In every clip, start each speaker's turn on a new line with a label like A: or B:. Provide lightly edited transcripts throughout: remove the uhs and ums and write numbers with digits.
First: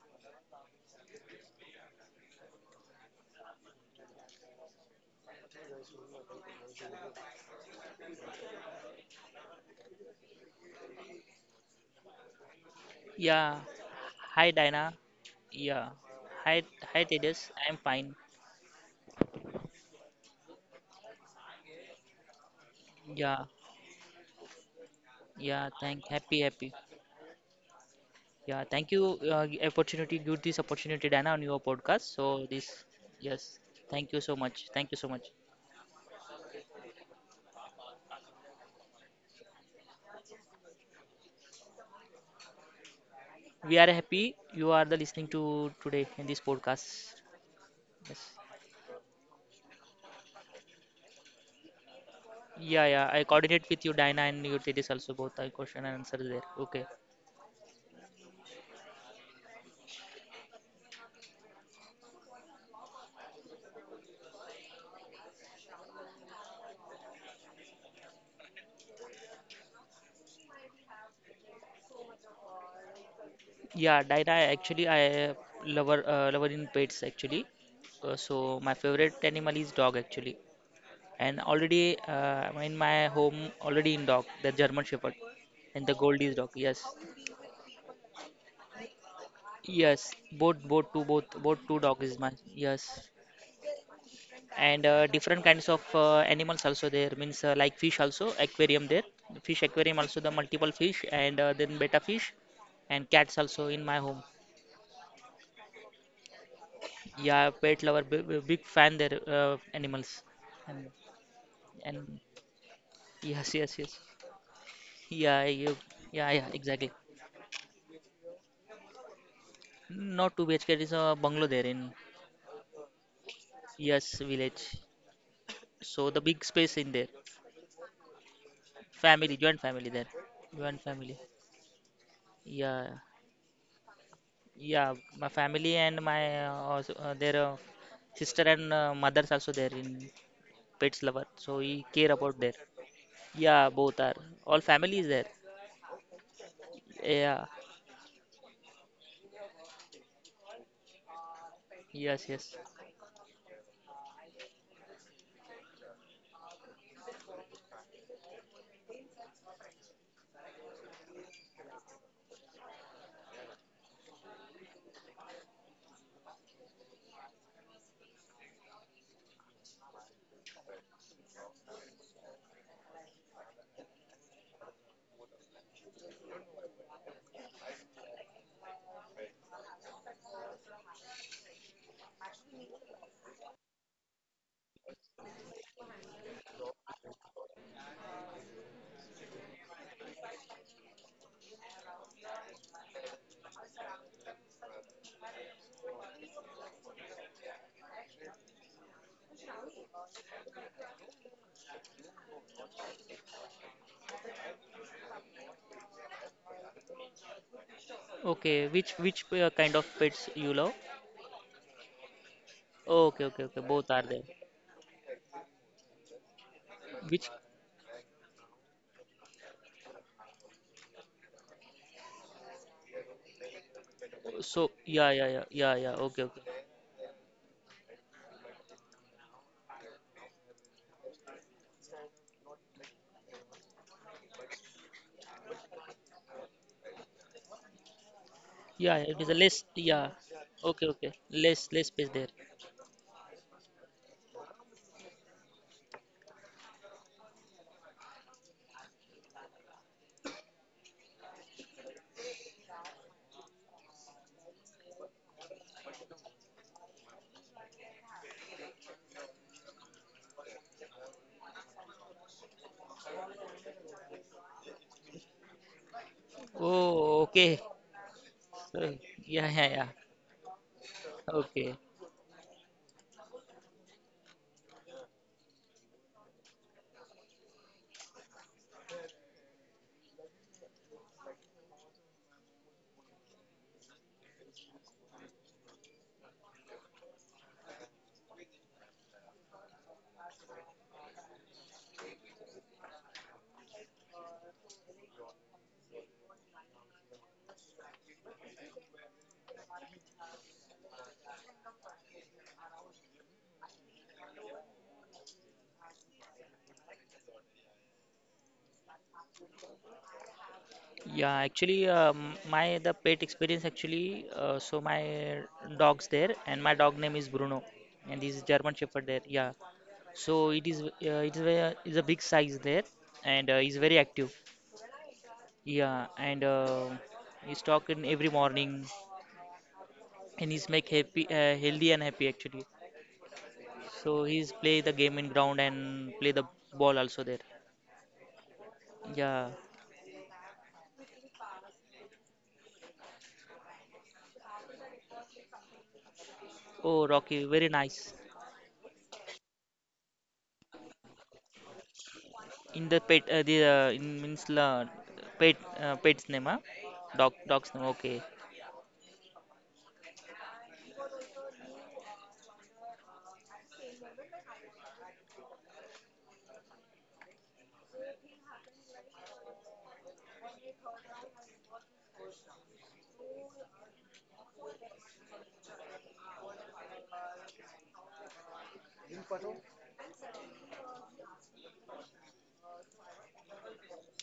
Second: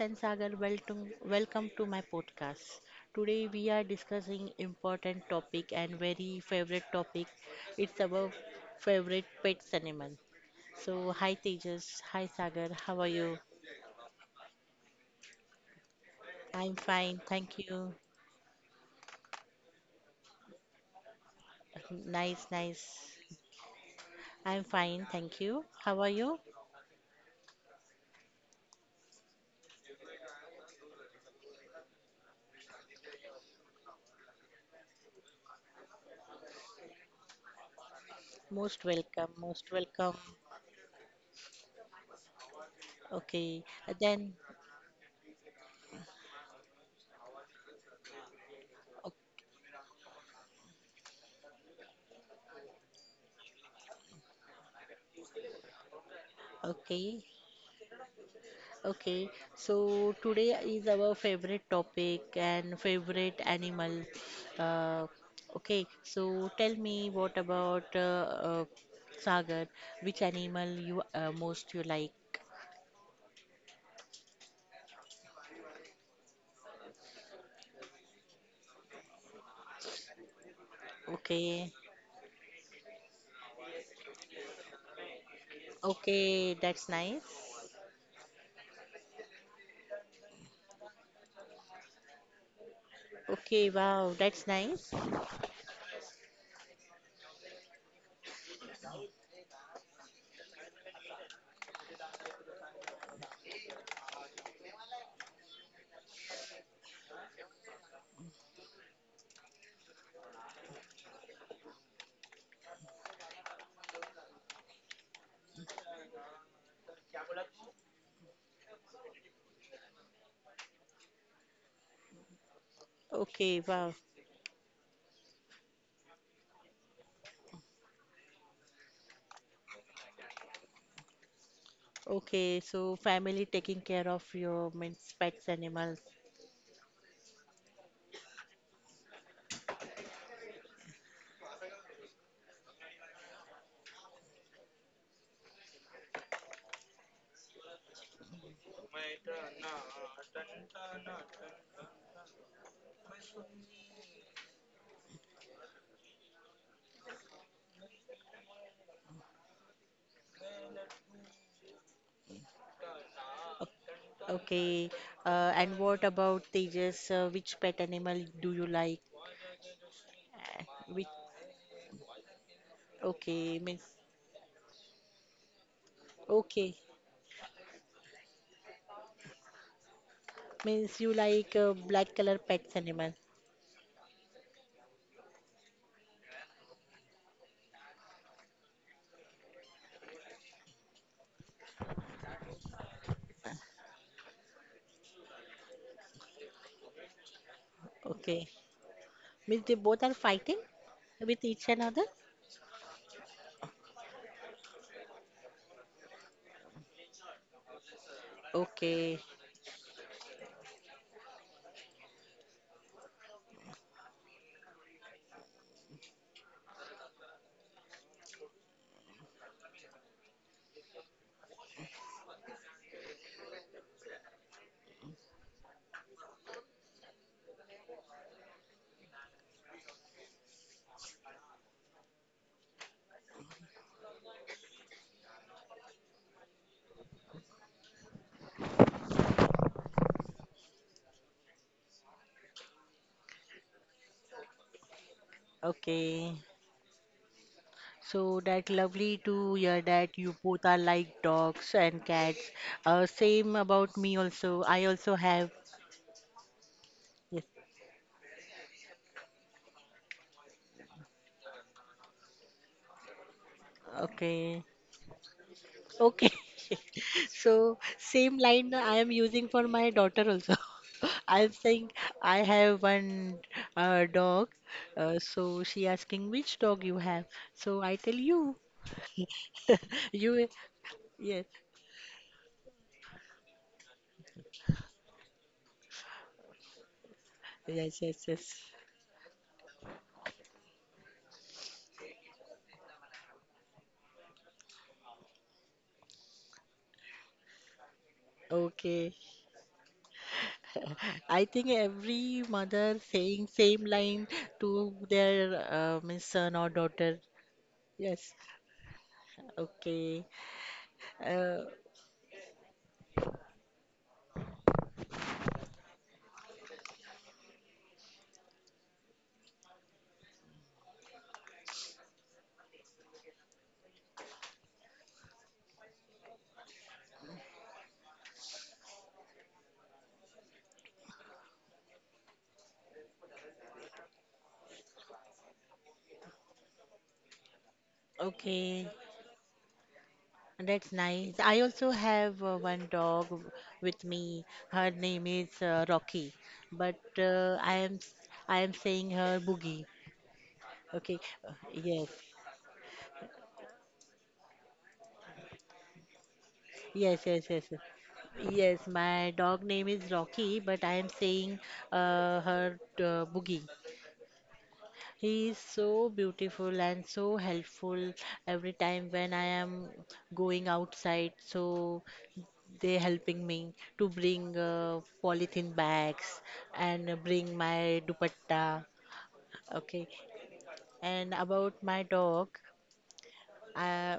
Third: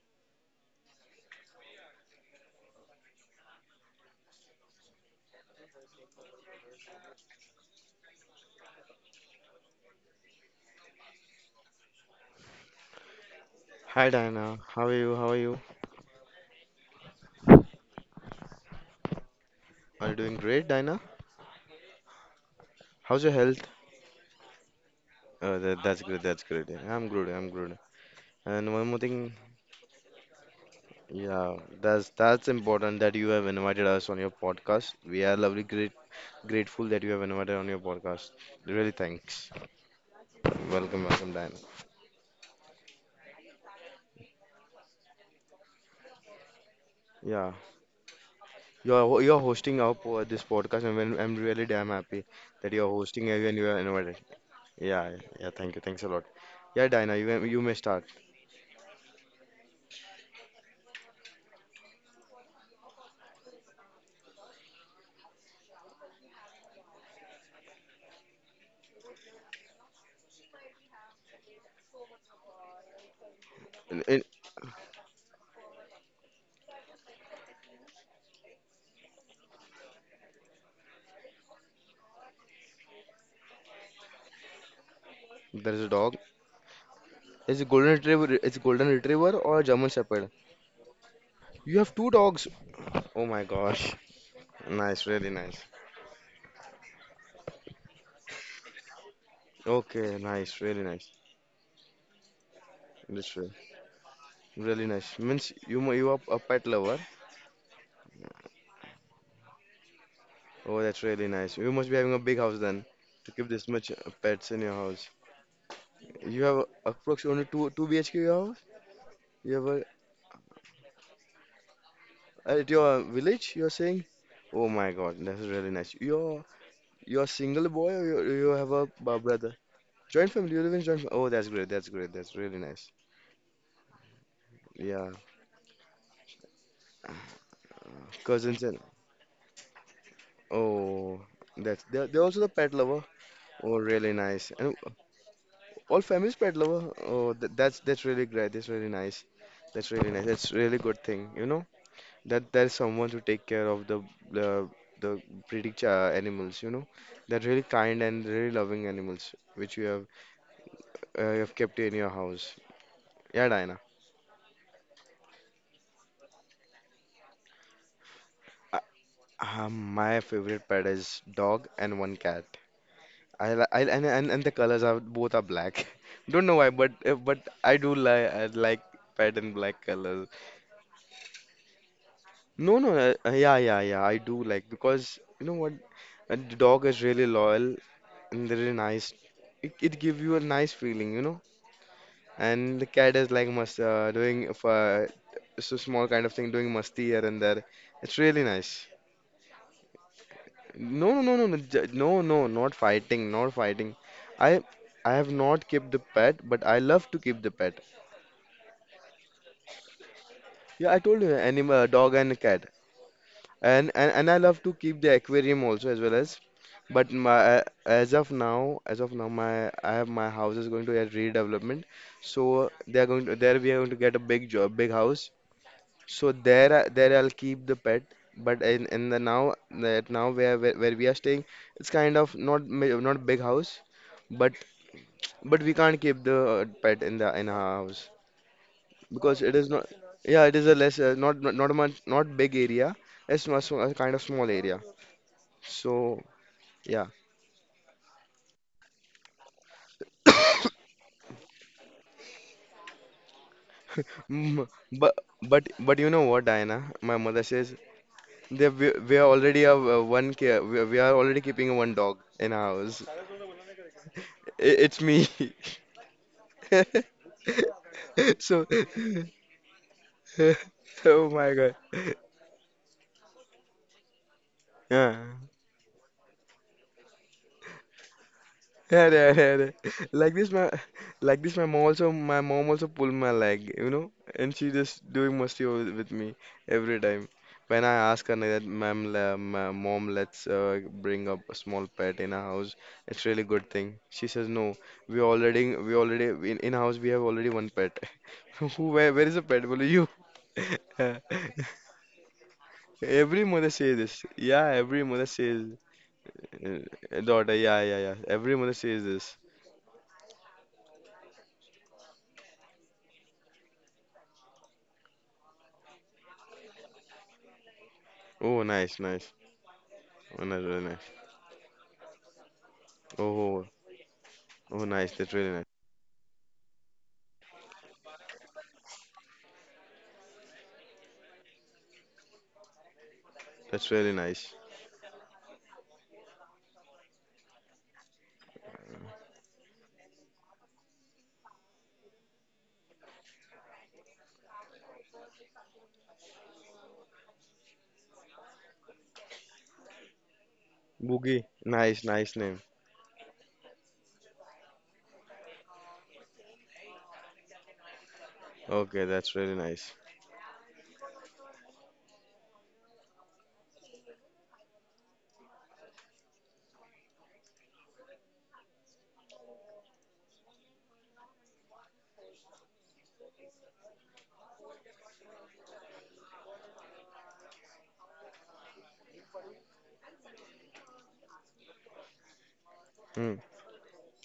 A: and Sagar, welcome, welcome to my podcast. Today we are discussing important topic and very favorite topic. It's about favorite pets animal. So hi Tejas, hi Sagar, how are you?
B: Yeah.
C: Hi
B: Hi,
C: Diana, how are
B: Dinah.
C: you? How are you?
B: Yeah. Hi,
A: I'm
B: hi,
A: fine,
B: Tejas.
A: thank
B: I'm
A: you.
B: fine.
C: Are you doing great, Diana?
A: Nice, nice.
C: How's your
B: Yeah.
C: health?
A: I'm fine, thank
C: Uh,
A: you.
B: Yeah.
C: that, that's
A: How are
B: Thank.
C: great.
A: you?
C: That's
B: Happy,
C: great. Yeah.
B: happy.
C: I'm good. I'm good. And
B: Yeah.
C: one more
B: Thank you.
C: thing,
B: Opportunity. Give this opportunity, Dinah, on
C: yeah,
B: your
C: that's
B: podcast. So
C: that's
B: this.
C: important that you have
B: Yes.
C: invited us on
B: Thank you
C: your
B: so much.
C: podcast.
B: Thank you so
C: We are
B: much.
C: lovely, great, grateful that you have invited on your podcast.
A: Most
C: Really,
A: welcome,
C: thanks.
A: most welcome.
C: Welcome, welcome, Diana.
A: Okay,
B: We are
A: then,
B: happy. You are the listening to today in this podcast.
C: Yeah,
B: Yes.
A: o-
C: you're hosting our this podcast, and I'm really damn happy that you're
B: Yeah. Yeah.
C: hosting
B: I
C: it and you
B: coordinate
C: are
B: with you,
C: invited.
B: Dinah, and you, Tejas
C: Yeah,
B: also
C: yeah.
B: both.
C: Yeah,
B: I
C: thank you.
B: question and
C: Thanks a
B: answer
C: lot.
B: there. Okay.
C: Yeah, Diana,
A: okay.
C: you may start.
A: Okay, so today is our favorite topic and favorite animal. Uh, okay, so tell me what about Sagar? Which animal you most you like?
C: In-
B: Yeah,
C: in-
B: Daira, actually, I lover lover in pets actually. So my favorite animal is dog actually, and
A: Okay,
B: already in my home already in dog the German Shepherd
C: there is a
B: and the
C: dog.
B: Goldie's dog.
A: okay,
B: Yes,
A: that's
C: Is
A: nice.
C: a golden retriever. It's golden retriever or German
B: yes,
C: Shepherd?
B: both two both both
C: You
B: two
C: have
B: dog
C: two
B: is my
C: dogs.
B: yes,
C: Oh my
A: Okay,
C: gosh.
A: wow, that's
B: and
A: nice.
C: Nice, really
B: different
C: nice.
B: kinds of animals also there means like fish also aquarium there fish aquarium
C: Okay,
B: also the
C: nice,
B: multiple
C: really
B: fish
C: nice.
B: and then betta fish and
C: That's
B: cats
C: re-
B: also in my home.
C: Really nice. Means you are a pet lover.
B: Yeah, pet lover, big fan there animals,
C: Oh,
B: and
C: that's really nice. You must be having a
B: and
C: big house then to keep
B: yes,
C: this
B: yes,
C: much
B: yes.
C: pets in your house.
B: Yeah, you, yeah,
C: You
B: yeah,
C: have
B: exactly.
C: approximately two two BHK your house? You have a,
B: Not 2 BHK, it is a bungalow there in
C: at your village,
A: Okay,
C: you're
A: wow.
C: saying?
B: yes village.
C: Oh my God, that's really nice.
B: So the
C: You're
B: big space in there,
C: you're a single boy or you have a
B: family,
C: brother?
B: joint family there,
C: Joint family, you live in
B: joint
C: joint family.
B: family.
C: Oh, that's great. That's great. That's really
A: Okay,
C: nice.
A: so
B: Yeah,
A: family taking care of your
B: yeah,
C: Yeah,
A: means
B: my
A: pets
B: family
A: animals.
B: and my also, their sister
C: cousins
B: and
C: and
B: mothers also there in pets
C: oh,
B: lover. So he
C: that's
B: care
C: they're also
B: about
C: the
B: there.
C: pet lover.
B: Yeah,
C: Oh,
B: both
C: really
B: are
C: nice.
B: all
C: And
B: family is there.
C: all families pet lover. Oh,
B: Yeah,
C: that's really great. That's really nice. That's really nice. That's really good thing. You know
B: yes,
C: that
B: yes.
C: there's someone to take care of the the pretty ch animals. You know they're really kind and really loving animals which you have kept in your house. Yeah, Diana.
A: Okay, and what about Tejas? Which pet animal do you
C: Uh,
A: like?
C: my favorite pet
A: Uh, Which
C: is dog and one cat.
A: okay
C: I
A: means
C: and, and the colors are both are black. Don't know why,
A: Okay
C: but I do I like pattern black colors.
A: means you like black color pets
C: No, no,
A: animal.
C: yeah, yeah, yeah. I do like because you know what, a dog is really loyal and really nice. It give you a nice feeling, you know. And the cat is like must doing if so small kind of thing, doing musty here and there. It's really
A: Okay
C: nice.
A: means they both are fighting
C: No, no, no, no,
A: with
C: no,
A: each
C: ju-
A: another.
C: no, no, not fighting, not fighting. I I have not kept the pet, but I love to keep the pet.
B: Okay, which
A: Okay,
B: which kind of pets you love?
C: Yeah, I told you, animal, dog and cat,
B: Okay, okay, okay.
C: and,
B: Both are
C: and
B: there.
C: and I love to keep the aquarium also as well as. But
B: Which?
C: my as of now, my I have my house is going to get redevelopment, so they are going to there we are going to get a big
B: So
C: job, big
B: yeah,
C: house.
B: yeah, yeah, yeah, yeah. Okay,
C: So
B: okay.
C: there I'll keep the pet. But in the now that now where, where we are staying, it's kind of not big house, but but we can't keep the pet in the in our house
B: Yeah, yeah, it is a
C: because it
B: less.
C: is not
B: Yeah.
C: yeah it is a
B: Okay,
C: less
B: okay.
C: not
B: Less
C: not
B: less
C: much
B: space there.
C: not big area it's a kind of small area so
A: okay.
C: yeah.
A: So that lovely to hear that you both are like dogs and cats. Same about me
C: Mm,
A: also. I
C: but
A: also have.
C: but you know what, Diana, my mother
A: Yes.
C: says that we are already a we are already keeping a one dog in our house.
A: Okay.
C: It's me.
A: Okay.
B: Oh, okay.
A: So same
C: So
A: line I
B: So,
A: am using
B: yeah,
A: for
B: yeah,
A: my
B: yeah.
A: daughter also.
C: oh my
A: I'm
C: god
B: Okay.
A: saying I have one dog.
C: yeah.
A: So she asking which dog you have. So I tell you.
C: Hey, hey, hey, hey. Like this,
A: You
C: my like
A: yes
C: this, my mom also my mom also pulled my leg, you know, and she just doing musty with me every time. When I
A: yes
C: ask
A: yes
C: her
A: Yes.
C: like that, mom, let's bring up a small pet in our house. It's really good thing. She says no. We already in house we have already one pet. Who
A: Okay.
C: where is the pet? Well, you.
A: I think every mother
C: Every
A: saying
C: mother
A: same
C: says this.
A: line
C: Yeah,
A: to
C: every mother
A: their
C: says
A: means son or daughter.
C: daughter. Yeah, yeah, yeah.
A: Yes.
C: Every mother says this.
A: Okay.
B: Yeah,
A: Uh,
B: actually, my the pet experience actually. So my dog's there, and my dog name is Bruno, and this is
C: Oh,
B: German
C: nice,
B: Shepherd there.
C: nice.
B: Yeah. So
C: Oh, nice, really nice.
B: it is a big size there, and
C: Oh,
B: is very active.
C: oh, nice. That's really nice.
B: Yeah, and he's talking every morning, and he's make happy, healthy and happy actually.
C: That's really
B: So
C: nice.
B: he's play the game in ground and play the ball also there.
A: okay.
B: Yeah.
A: That's nice. I also have one dog with me. Her name is Rocky, but
B: Oh, Rocky, very nice.
A: I am saying her Boogie. Okay.
C: Boogie. Nice,
A: Yes.
C: nice name.
B: In the pet, the in means la, pet, pet's name, huh?
A: Yes.
B: Dog,
A: Yes. Yes.
B: dog's
A: yes.
B: name. Okay.
A: Yes,
C: Okay, that's
A: my
C: really
A: dog name
C: nice.
A: is Rocky, but I am saying her Boogie. He is so beautiful and so helpful every time when I am going outside. So they helping me to bring polythene bags and bring my dupatta. Okay, and about my dog,
C: Hmm.
A: uh,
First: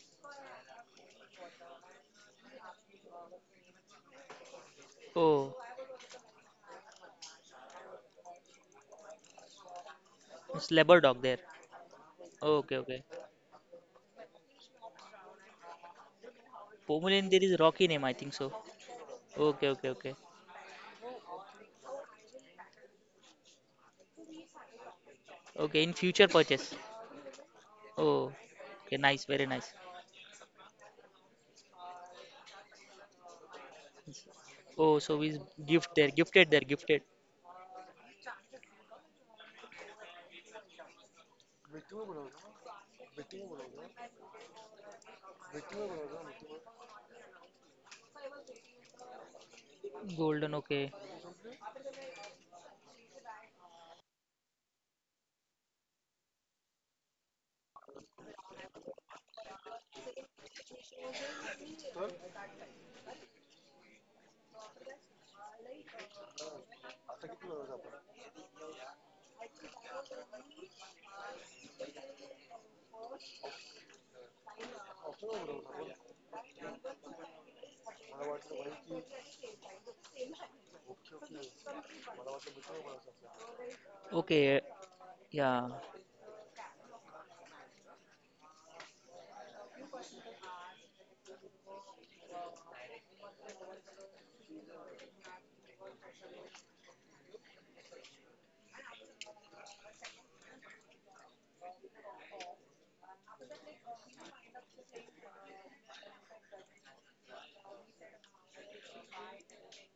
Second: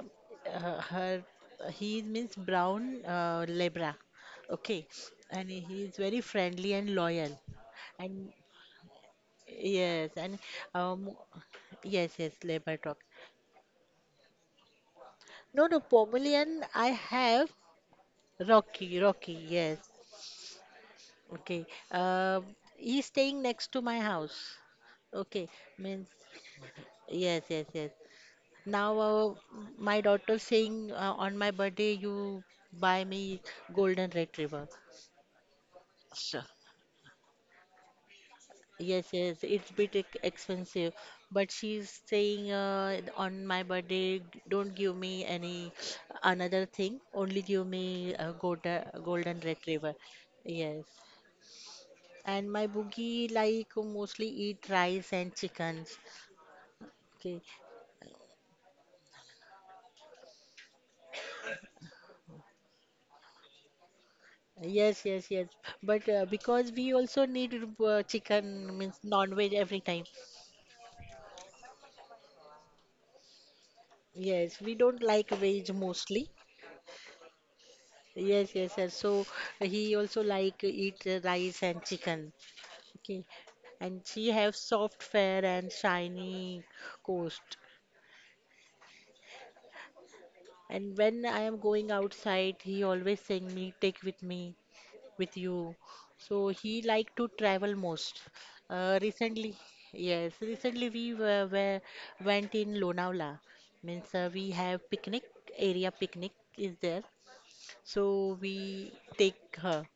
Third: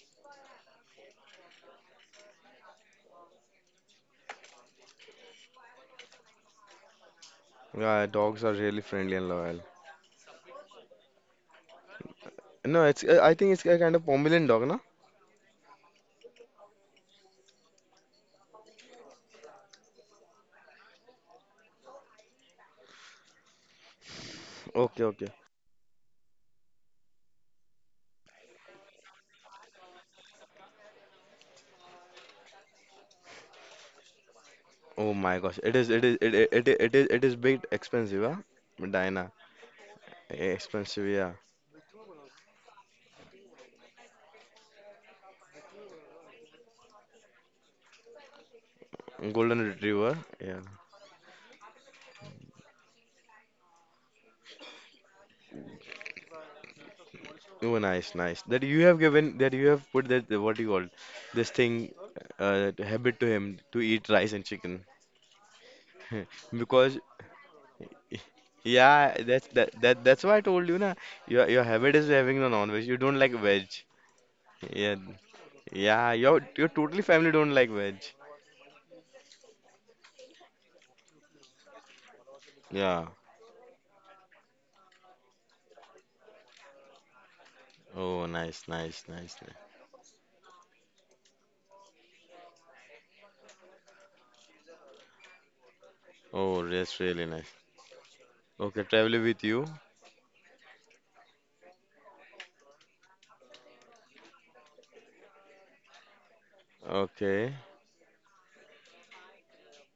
A: her her- he means brown Lebra. Okay, and
B: Oh,
A: he is very friendly and loyal.
C: Yeah,
A: And
C: dogs are really friendly and loyal.
A: yes, and
B: it's labor
A: um,
B: dog there.
A: yes, yes,
B: Okay,
A: Labor
C: No,
A: Dog.
B: okay.
C: it's. I think it's a kind of Pomeranian dog, no?
A: No, no, Pomelian, I
B: Pomeranian there
A: have
B: is Rocky name, I think so.
A: Rocky, Rocky,
B: Okay,
A: yes.
B: okay, okay.
A: Okay. Uh, he's staying next to my house.
C: Okay, okay.
A: Okay,
B: Okay, in
A: means
B: future purchase.
A: yes, yes, yes.
B: Oh, okay,
A: Now
B: nice, very nice.
A: my daughter saying on my birthday you buy me golden retriever.
B: Oh,
C: Oh
B: so is
C: my gosh, it is,
B: gift
C: it
B: there,
C: is, it,
A: Sure.
B: gifted
C: it,
B: there,
C: it,
B: gifted.
C: it is big expensive, huh?
A: Yes,
C: Medina.
A: yes, it's bit expensive,
C: Expensive, yeah.
A: but she's saying on my birthday don't give me any another thing, only give me a golden
C: Golden
A: retriever.
C: Retriever,
B: Golden,
C: yeah.
A: Yes,
B: okay.
A: and my boogie like mostly eat rice and chickens. Okay.
C: Oh, nice, nice. That you have given, that you have put that, what do you call, it? This thing, habit to him to eat rice and chicken.
A: Yes, yes, yes. But because we
C: Because
A: also need chicken, means
C: yeah that's
A: non-veg every time.
C: that's why I told you na, your habit is having the non-veg, you don't like veg.
A: Yes, we
C: Yeah
A: don't like veg
C: yeah
A: mostly.
C: your your totally family don't like veg.
A: Yes, yes, yes. So he also like eat rice and chicken.
C: Yeah.
A: Okay. And she have
B: Okay,
A: soft fare and
B: yeah.
A: shiny coast.
C: Oh nice, nice, nice, nice.
A: And when I am going outside, he always saying me, take with me. With you. So
C: Oh
A: he
C: that's
A: like to
C: really nice.
A: travel most.
C: Okay, travel with
A: Recently,
C: you.
A: yes, recently we were went in Lonavala. Means we have picnic area picnic is there.
C: Okay,
A: So we take her.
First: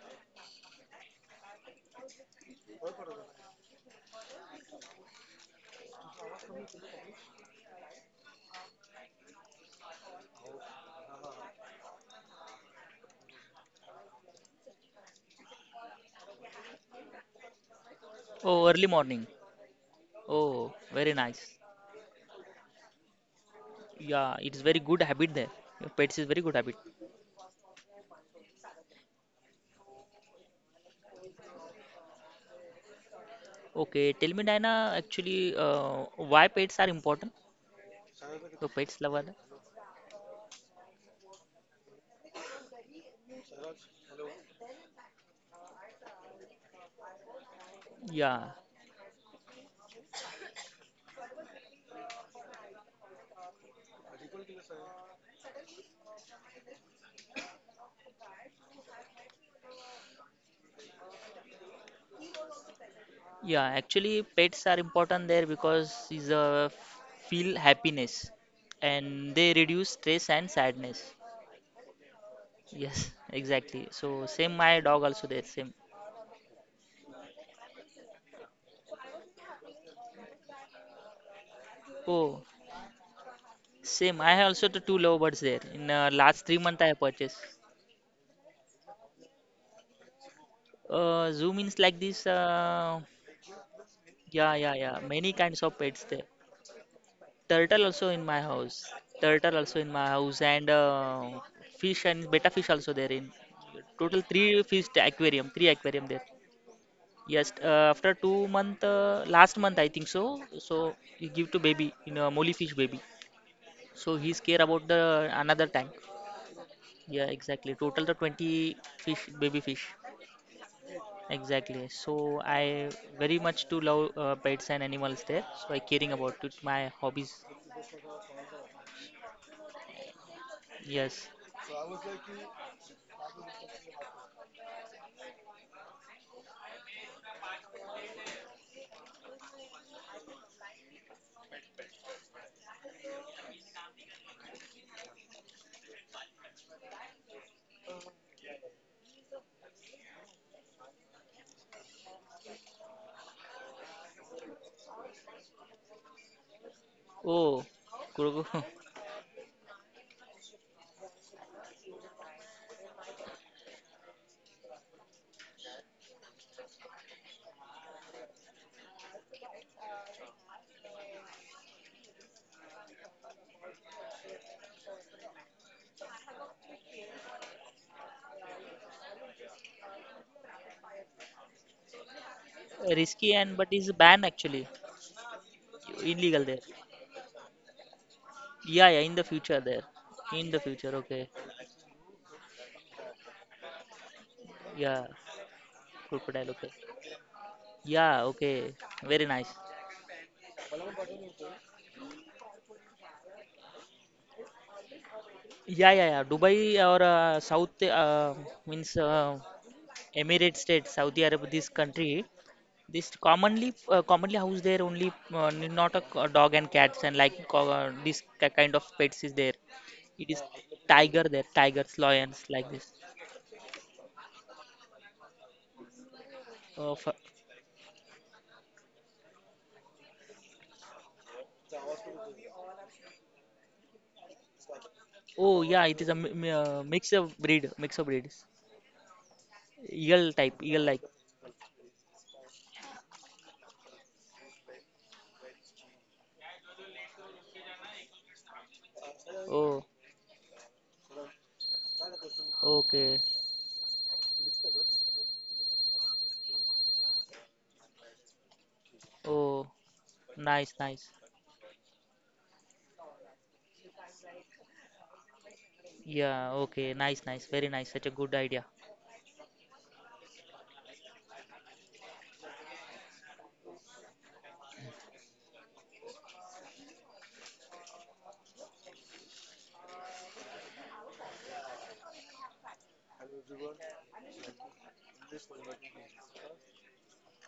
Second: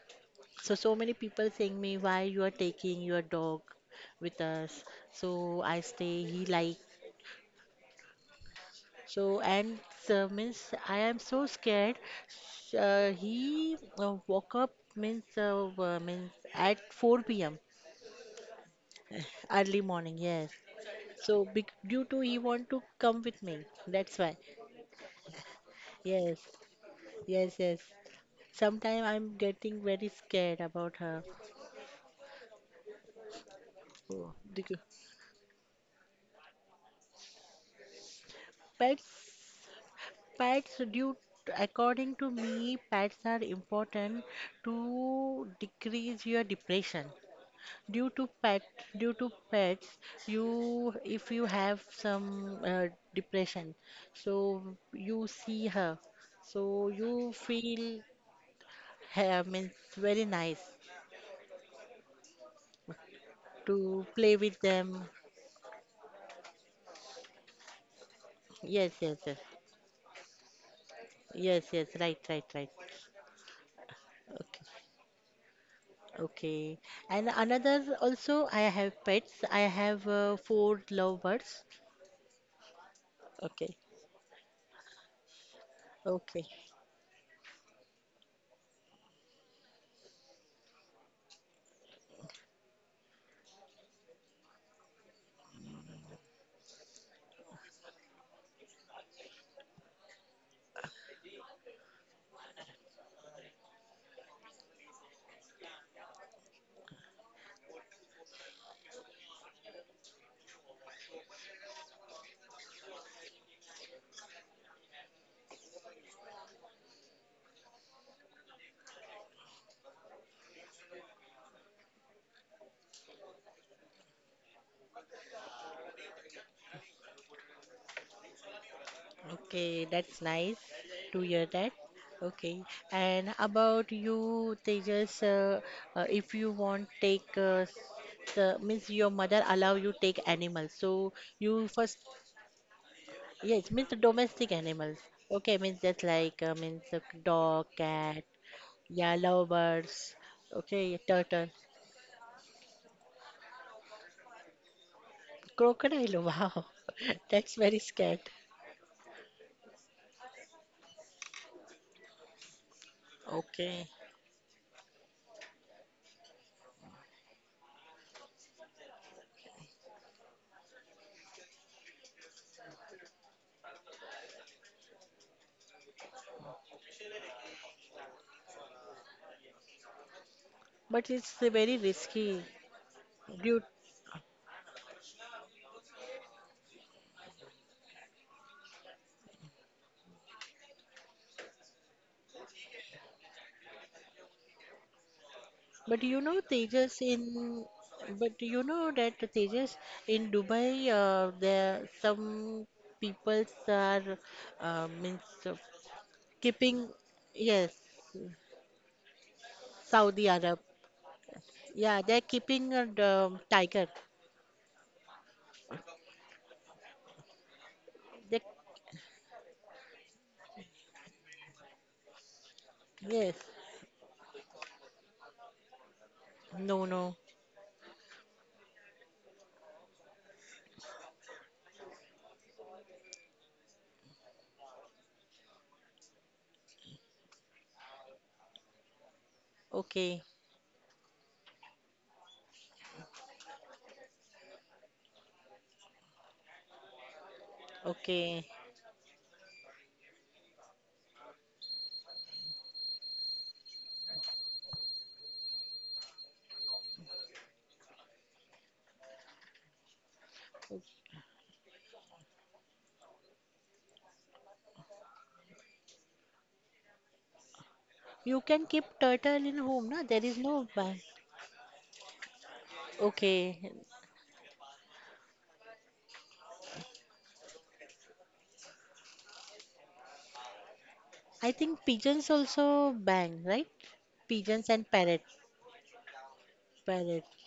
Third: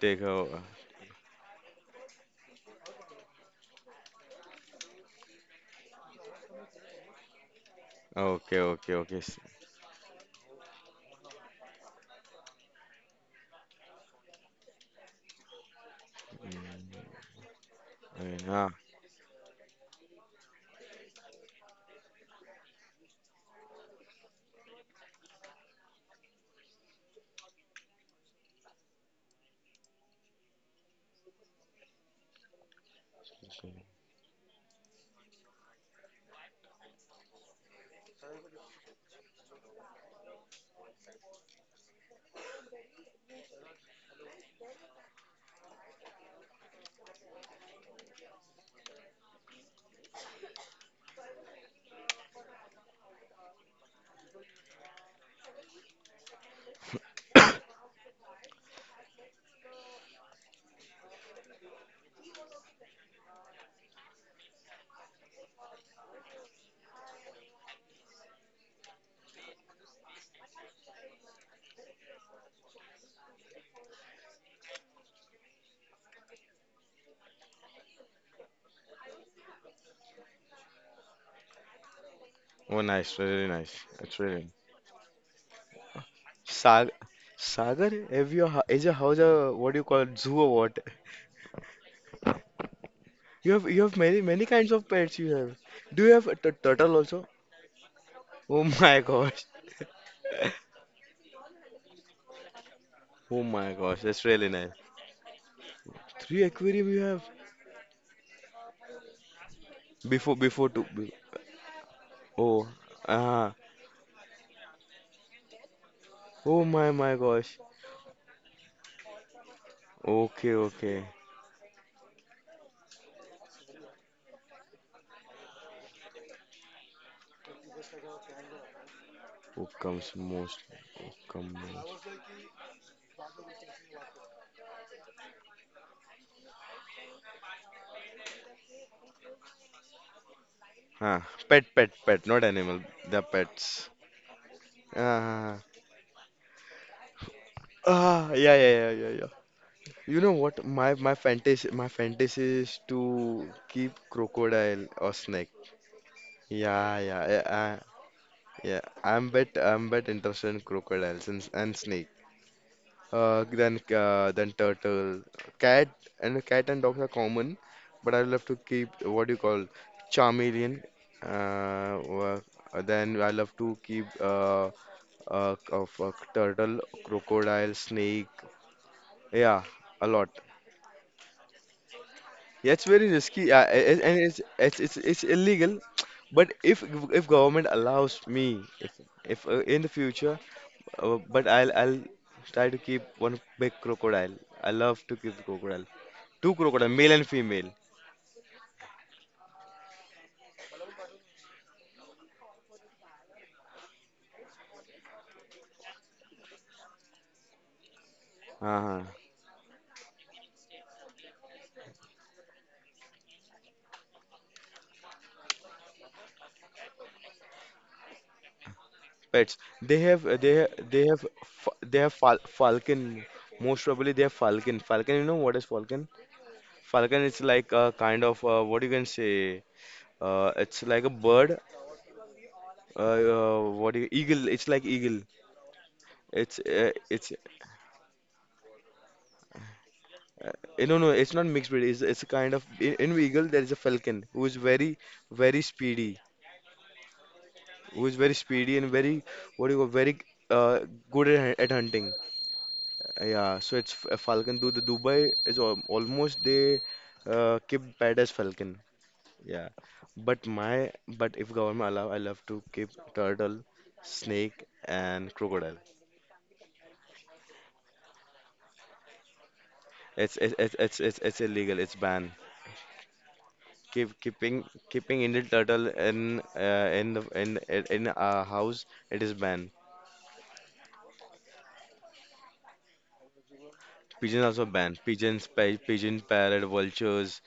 C: take over.
A: So so many people saying me why you are taking your dog with us. So I stay. He like.
C: Okay, okay, okay.
A: So and means I am so scared. Sh- he woke up means means at 4 p.m.
C: Okay, yeah.
B: Oh, early morning.
A: Early morning, yes.
B: Oh, very
A: So,
B: nice.
A: due to he want to come with me. That's
B: Yeah,
A: why.
B: it is very good habit there. Your Pets is
A: Yes,
B: very good habit.
A: yes, yes. Sometimes I'm getting very scared about her.
B: Okay,
A: Oh,
B: tell me,
A: becau-
B: Diana, actually, why pets are important? So pets
A: Pets,
B: lover.
A: pets, due according to me, pets are important to decrease your depression. Due to
B: Yeah,
A: pet, due to pets, you if you have some depression, so you see her. So you feel have means very nice
B: yeah.
A: to
B: Actually,
A: play with
B: pets are
A: them.
B: important there because is a feel happiness,
A: Yes, yes,
B: and
A: yes,
B: they reduce stress and sadness.
A: yes. Right, right, right.
B: Yes, exactly. So same
A: Okay,
B: my dog also there same.
A: okay. And another also, I have pets. I have four lovebirds.
B: Oh
C: Oh nice, really nice.
A: Okay,
C: It's
B: Same. I have
C: really.
B: also the two lovebirds there. In last
A: okay,
B: 3 month I
C: Sag
B: have purchased.
C: Sagar, have is your house a, what do you call it, zoo or what?
B: Zoo means like this.
C: You have many many
B: Yeah,
C: kinds
B: yeah,
C: of
B: yeah.
C: pets you
B: Many
C: have.
B: kinds of pets
C: Do you
B: there.
C: have a turtle also?
B: Turtle also in my
C: Oh
B: house.
C: my gosh.
B: Turtle also in my house and fish and betta fish also there. In
C: Oh my gosh,
B: total
C: that's really
B: three
C: nice.
B: fish aquarium, three aquarium there.
C: Three aquarium you have.
B: Yes. After 2 month, last month I think
C: before
B: so.
C: before two.
B: So
C: be-
B: you give to baby You know, molly
C: Oh,
B: fish baby.
C: ah.
B: So he's care about the another tank.
C: Oh my my
B: Yeah,
C: gosh.
B: exactly. Total the 20 fish, baby fish.
C: Okay okay.
B: Exactly. So I very much do love pets and animals there. So I caring about it. My hobbies.
C: Who
A: okay.
C: comes
A: That's nice
C: most? Who
A: to
B: Yes.
A: hear
C: comes
A: that.
C: most?
A: Okay. And about you, Tejas, if you want take the means your mother allow you take animals. So
C: Huh. Pet
A: you
C: pet
A: first
C: pet. Not animal. The
A: Yes, means
C: pets.
A: domestic animals. Okay,
C: Ah.
A: means just like means a dog, cat,
C: Ah, yeah, yeah, yeah,
A: yeah,
C: yeah, yeah.
A: lovebirds.
C: You know what? My
A: Okay,
C: my
A: turtle,
C: fantasy is to keep crocodile or snake.
A: crocodile. Wow,
C: Yeah, yeah, yeah,
A: that's
B: Oh,
A: very scared.
B: Kurogu.
C: yeah. I'm bet interested in crocodiles and snake.
A: Okay.
C: Then turtle, cat, and cat and dogs are common, but I will have to keep what do you call chameleon. Uh, wha- then I love to keep of turtle, crocodile, snake. Yeah, a lot.
A: But it's very risky.
C: Yeah, it's very
B: Risky
C: risky.
B: and
A: You,
B: but is
C: And
B: banned actually.
C: it's illegal.
B: Illegal
C: But
B: there.
C: if government allows me,
B: Yeah, yeah. In the
C: if
B: future there.
C: in the future
B: In the future. Okay.
C: But I'll try to keep one big crocodile. I love
B: Yeah.
C: to keep crocodile.
A: but you know
B: Crocodile.
C: Two
B: Okay.
C: crocodile,
A: Tejas
C: male
A: in,
C: and female.
B: Yeah.
A: But you
B: Okay.
A: know that
B: Very nice.
A: Tejas in Dubai, there some peoples are means
B: Yeah, yeah, yeah. Dubai
A: keeping
B: or
A: yes,
B: South means
C: Uh-huh.
A: Saudi
B: Emirate
A: Arab.
B: State, Saudi Arab, this
A: Yeah, they're
B: country.
A: keeping a
B: This commonly
A: tiger.
B: commonly house there only not a, dog and cats and like this
A: They,
B: kind of pets is there.
C: Pets.
B: It is
C: They
B: tiger
C: have
B: there, tigers,
C: they have
B: lions like this.
C: falcon.
A: yes.
C: Most probably they have falcon. Falcon, you know what is falcon?
A: No,
B: Uh, f-
A: no.
C: Falcon is like a kind of what you can say. It's like a bird. What do you, eagle? It's like eagle.
B: oh yeah, it is a
C: It's uh,
B: mix
C: it's
B: of breed, mix of breeds.
A: Okay,
B: Eagle
C: uh,
B: type, eagle
C: no
B: like.
C: no. It's not mixed breed. It's a kind of in eagle there is a falcon who is very very speedy. Who is very
A: okay.
C: speedy and very what do you
B: Oh,
C: call very uh, good at hunting.
B: okay.
C: Yeah, so it's Falcon. Though the Dubai is al almost they keep pet as Falcon.
B: Oh,
C: Yeah, but
B: nice,
C: my
B: nice.
C: but if government allow, I love to keep turtle, snake, and crocodile.
B: Yeah, okay, nice, nice, very nice. Such a good
A: You
B: idea.
A: can keep turtle in home, na? There is no ban.
C: It's illegal. It's banned.
A: Okay.
C: Keep keeping keeping Indian turtle in the in a house. It is banned.
A: I think pigeons also ban, right?
C: Pigeons also
A: Pigeons and
C: banned.
A: parrot.
C: Pigeons, pigeon, parrot,
A: Parrot.
C: vultures.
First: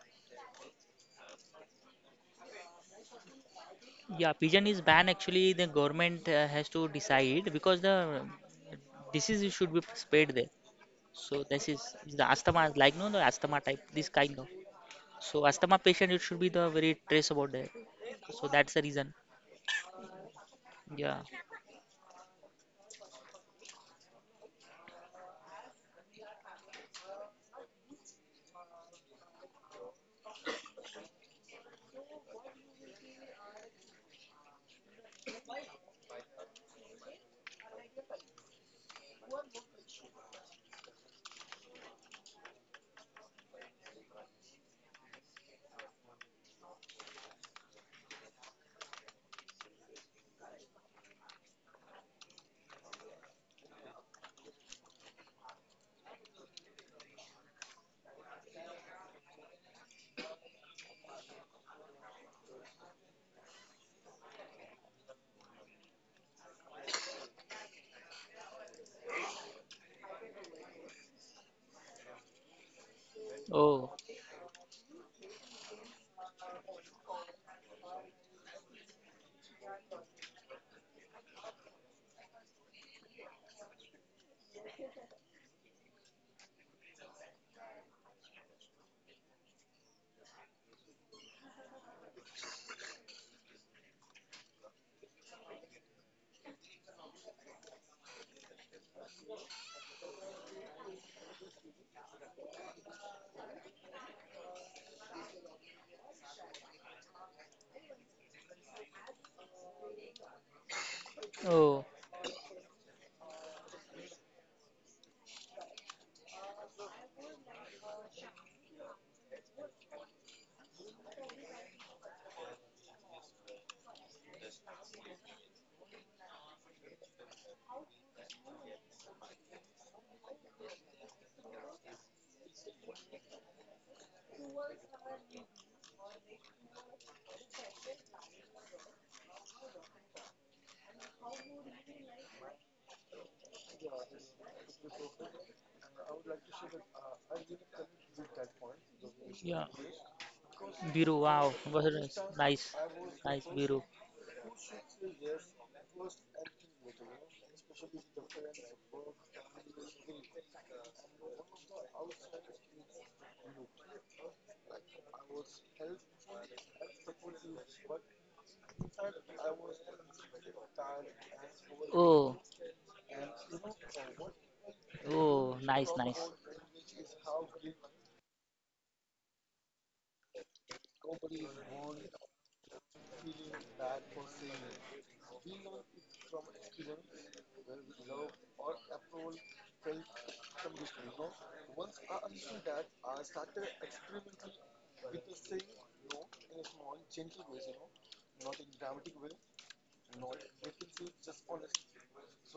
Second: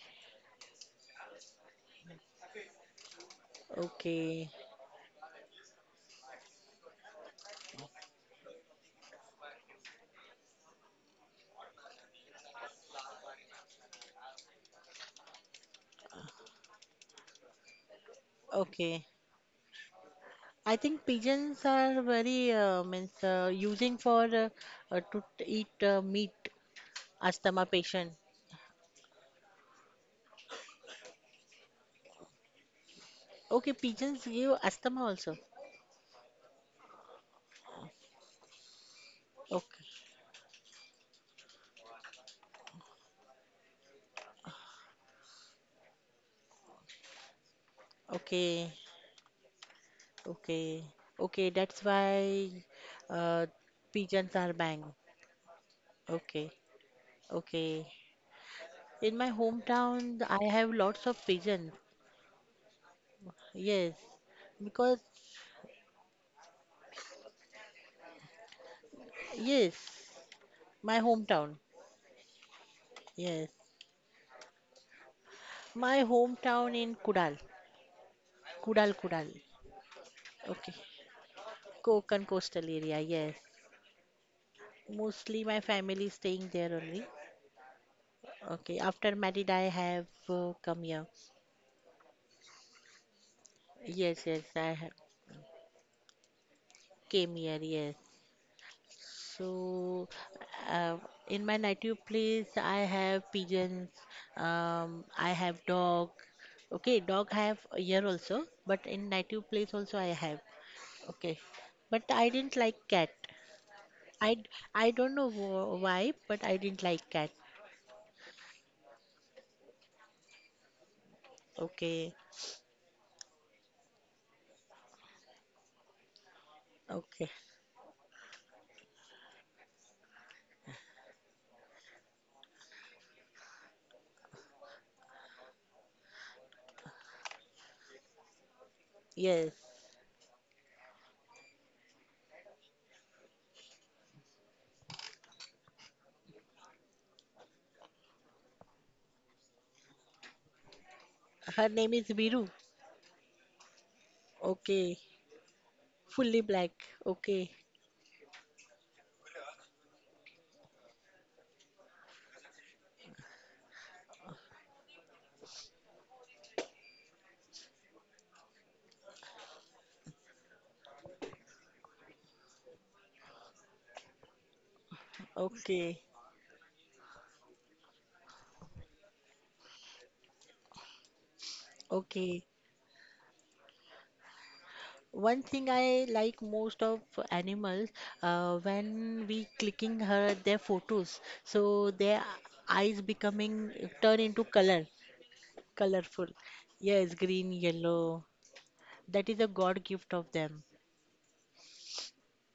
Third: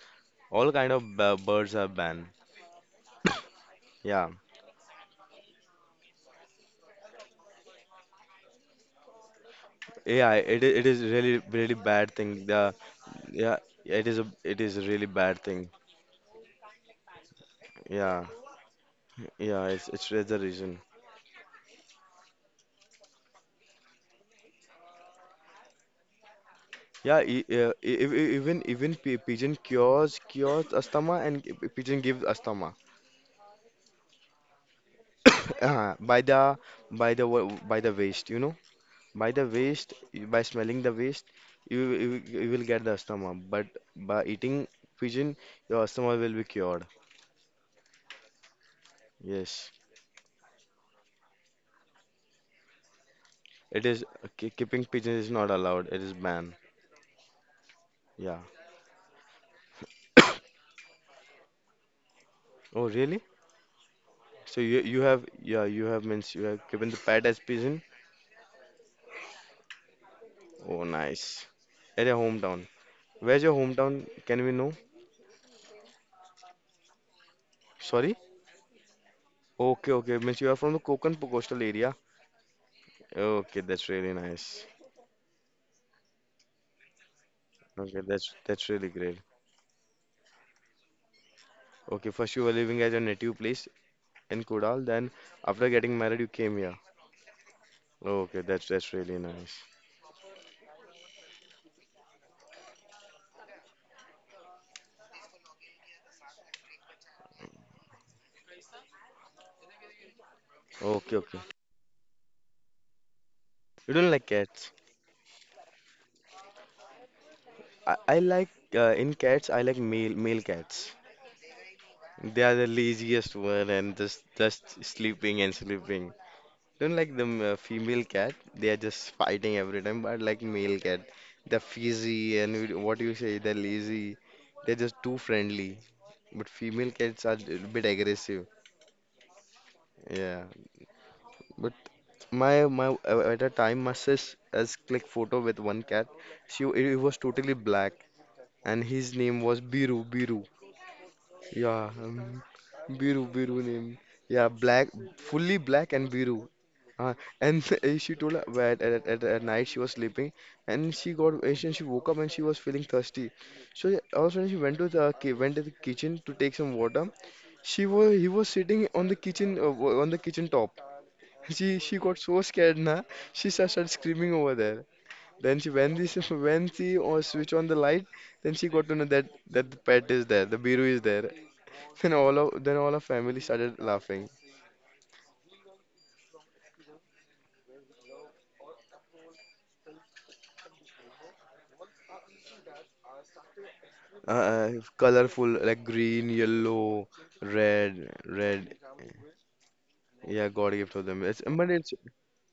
C: All kind of birds are banned. Yeah,
B: Yeah,
A: Okay,
B: pigeon is banned. Actually, the government has to decide because the disease should be spread
C: AI.
B: there.
C: It is really
B: So this is
C: really bad
B: the
C: thing. The
B: asthma, like no, the
C: yeah,
B: asthma type, this
C: it is a
B: kind of.
C: it is a really bad
B: So
C: thing.
B: asthma patient, it should be the very trace about that.
C: Yeah,
B: So that's the
A: okay.
B: reason.
C: yeah. It's that's the
A: I
C: reason.
A: think
B: Yeah.
A: pigeons are very means using for eat meat
C: Yeah,
A: asthma patient.
C: even pigeon cures asthma and pigeon gives asthma.
A: Okay, pigeons give asthma also.
C: Uh, by the by the wa- by the waste, you know, by the
A: Okay,
C: waste, by smelling the waste, you you will get the asthma. But by eating pigeon, your asthma will be cured.
A: okay.
C: Yes.
A: Okay. Okay, that's why uh,
C: It is
A: pigeons are banned.
C: keeping pigeons is not allowed. It is
A: Okay.
C: banned.
A: Okay.
C: Yeah.
A: In my hometown, I have lots of pigeons.
C: Oh, really?
A: Yes.
C: So you
A: Because,
C: you have yeah you have means you have given the pet as pigeon.
A: yes,
C: Oh,
A: my
C: nice.
A: hometown.
C: At your hometown. Where's
A: Yes.
C: your
B: Oh.
C: hometown? Can we know?
A: My hometown in Kudal.
C: Sorry?
A: Kudal, Kudal.
C: Okay, okay. Means you are
A: Okay.
C: from the Konkan coastal area.
A: Konkan coastal area. Yes.
C: Okay, that's really nice.
A: Mostly my family is staying there only.
C: Okay, that's
A: Okay.
C: really
A: After
C: great.
A: married, I have come here.
C: Okay, first you were living at your native place
A: Yes, yes,
C: in
A: I
C: Kodal,
A: have
C: then after getting married you came here.
A: came here. Yes.
C: Okay, that's really nice.
A: So, uh, in my native place, I have pigeons, I have dog. Okay, dog I have here also, but in native place also I have.
C: Okay,
A: Okay,
C: okay.
B: Oh.
A: but I didn't like cat.
C: You don't like
A: I
C: cats?
A: I don't know why, but I didn't like cat.
C: I like in cats. I like male cats.
A: Okay,
C: They are the laziest one and just sleeping and sleeping. Don't like the
A: okay,
C: female cat. They are just fighting every time. But I like male cat. They're fizzy and what you say. They're lazy. They're just too friendly. But female cats are a bit aggressive.
A: yes.
C: Yeah. But my at a time my sis has clicked photo with one cat. She, it was totally black and his name was
B: Yeah.
C: Biru.
B: Biru. Wow.
A: Her
B: Was
C: Yeah,
A: name
B: it
A: is
B: Nice.
C: um,
A: Biru.
B: Nice.
C: Biru,
B: Nice.
C: Biru
B: Biru.
C: name. Yeah, black,
A: Okay,
C: fully black and
A: fully
C: Biru.
A: black.
C: Uh,
A: Okay,
C: and she told her where at night she was sleeping and she woke up and she was feeling thirsty. So also when she went to the went to the kitchen to take some water. She was he was sitting on the kitchen on the kitchen top. She got
B: Oh.
C: so scared na. She started screaming over there.
B: Oh.
C: Then she
B: Nice.
C: when
A: okay,
C: this
B: Nice.
C: when she or switch on the light, then she got to know that the pet is there, the Biru is there. Then all
A: okay.
C: of then all our family started laughing.
A: One thing I like most of animals, when we clicking her their photos, so their eyes becoming turn into color,
C: Colorful like
A: colorful.
C: green, yellow,
A: Yes, green,
C: red,
A: yellow.
C: red.
A: That is a God gift of
C: Yeah,
A: them.
C: God gave to them. It's but it's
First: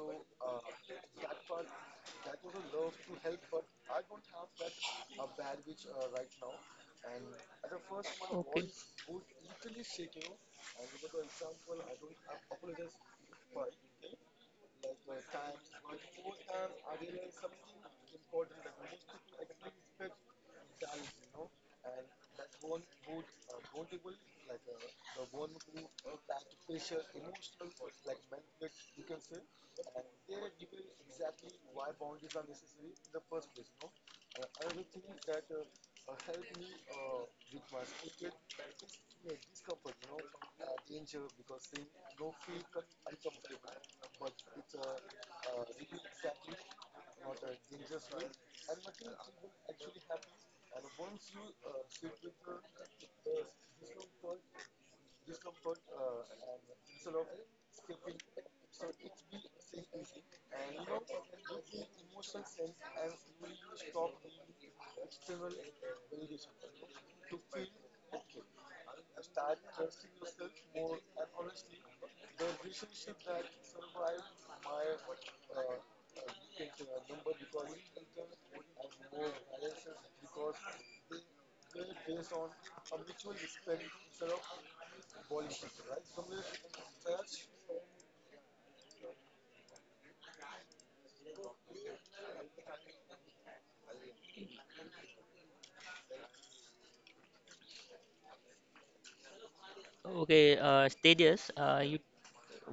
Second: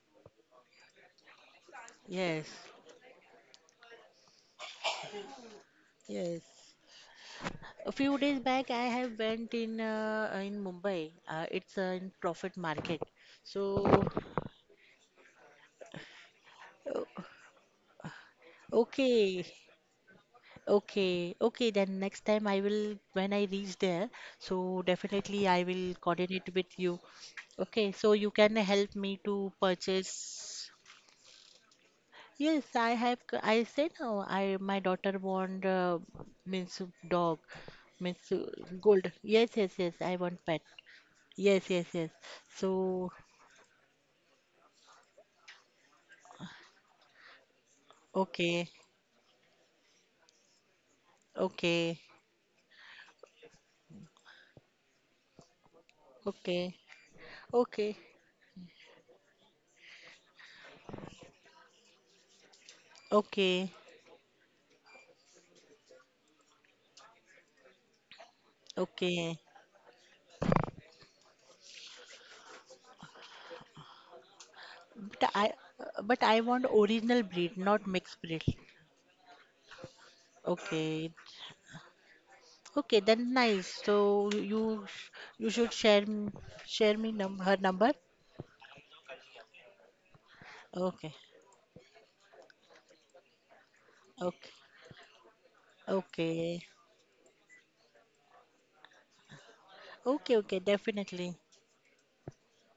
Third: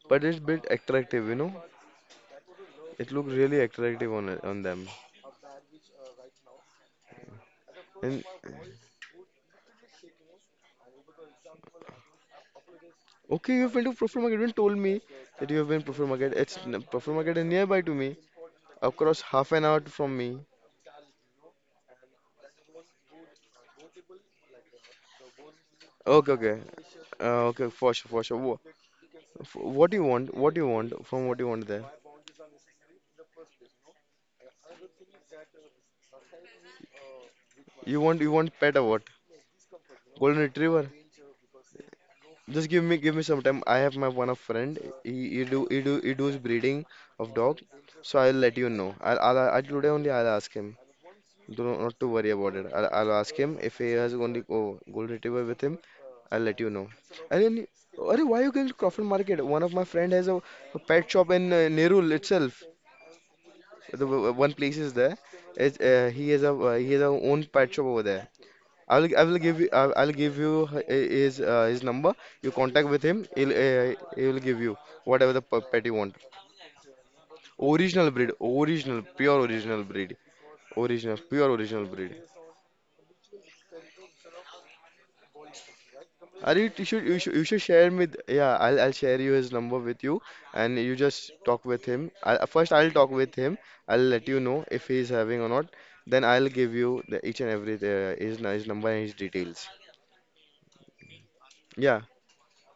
C: but it's bit attractive, you know.
A: Yes,
C: It looked really attractive on on them.
A: yes. A few
C: And
A: days back, I have went in Mumbai. It's In Prophet Market.
C: Okay, you've been
A: So,
C: to Prefer Market. You didn't told me that you have been to Prefer Market. Prefer
A: uh,
C: Market is nearby to me, across
A: okay,
C: half an hour from me.
A: Okay, okay, then next time I will, when I reach there, so definitely I will
C: Okay,
A: coordinate
C: okay,
A: with you.
C: okay,
A: Okay,
C: for sure,
A: so
C: for
A: you
C: sure.
A: can help me to
C: What do you want? What do you
A: purchase.
C: want? From what do you want there?
A: Yes, I have, I said, no, I, my daughter want, means dog,
C: You
A: means
C: want pet or what?
A: gold. Yes, yes, yes, I
C: Golden
A: want pet.
C: Retriever?
A: Yes, yes, yes.
C: Just give me
A: So,
C: Give me some time. I have my one of friend. He does breeding of dog. So I'll let
A: okay,
C: you know. I today only I'll ask him. Do not, Not
A: okay,
C: to worry about it. I'll ask him if he has only gold retriever with him. I'll let you
A: okay,
C: know. And then,
A: okay,
C: Arey, why you going to Crawford Market? One of my friend has a pet shop in Nerul itself.
A: okay,
C: One place is there. It's, he has a own pet shop over there.
A: okay.
C: I'll give you his number. You contact with him. He'll he will give you
A: But
C: whatever the
A: I,
C: pet you want.
A: but I want original breed, not
C: Original
A: mixed
C: breed,
A: breed.
C: original, pure original breed,
A: Okay,
C: original, pure original breed.
A: okay, then nice. You should share,
C: Are you, you
A: share
C: should
A: me
C: you should
A: num
C: You
A: her
C: should share
A: number.
C: with yeah. I'll share you his number with you, and you
A: Okay,
C: just talk with him. First I'll talk with him. I'll let you
A: okay,
C: know if he's having or not. Then I'll
A: okay,
C: give you the each and every his his number and his details.
A: okay,
B: Okay,
A: definitely.
B: stages. You
C: Yeah,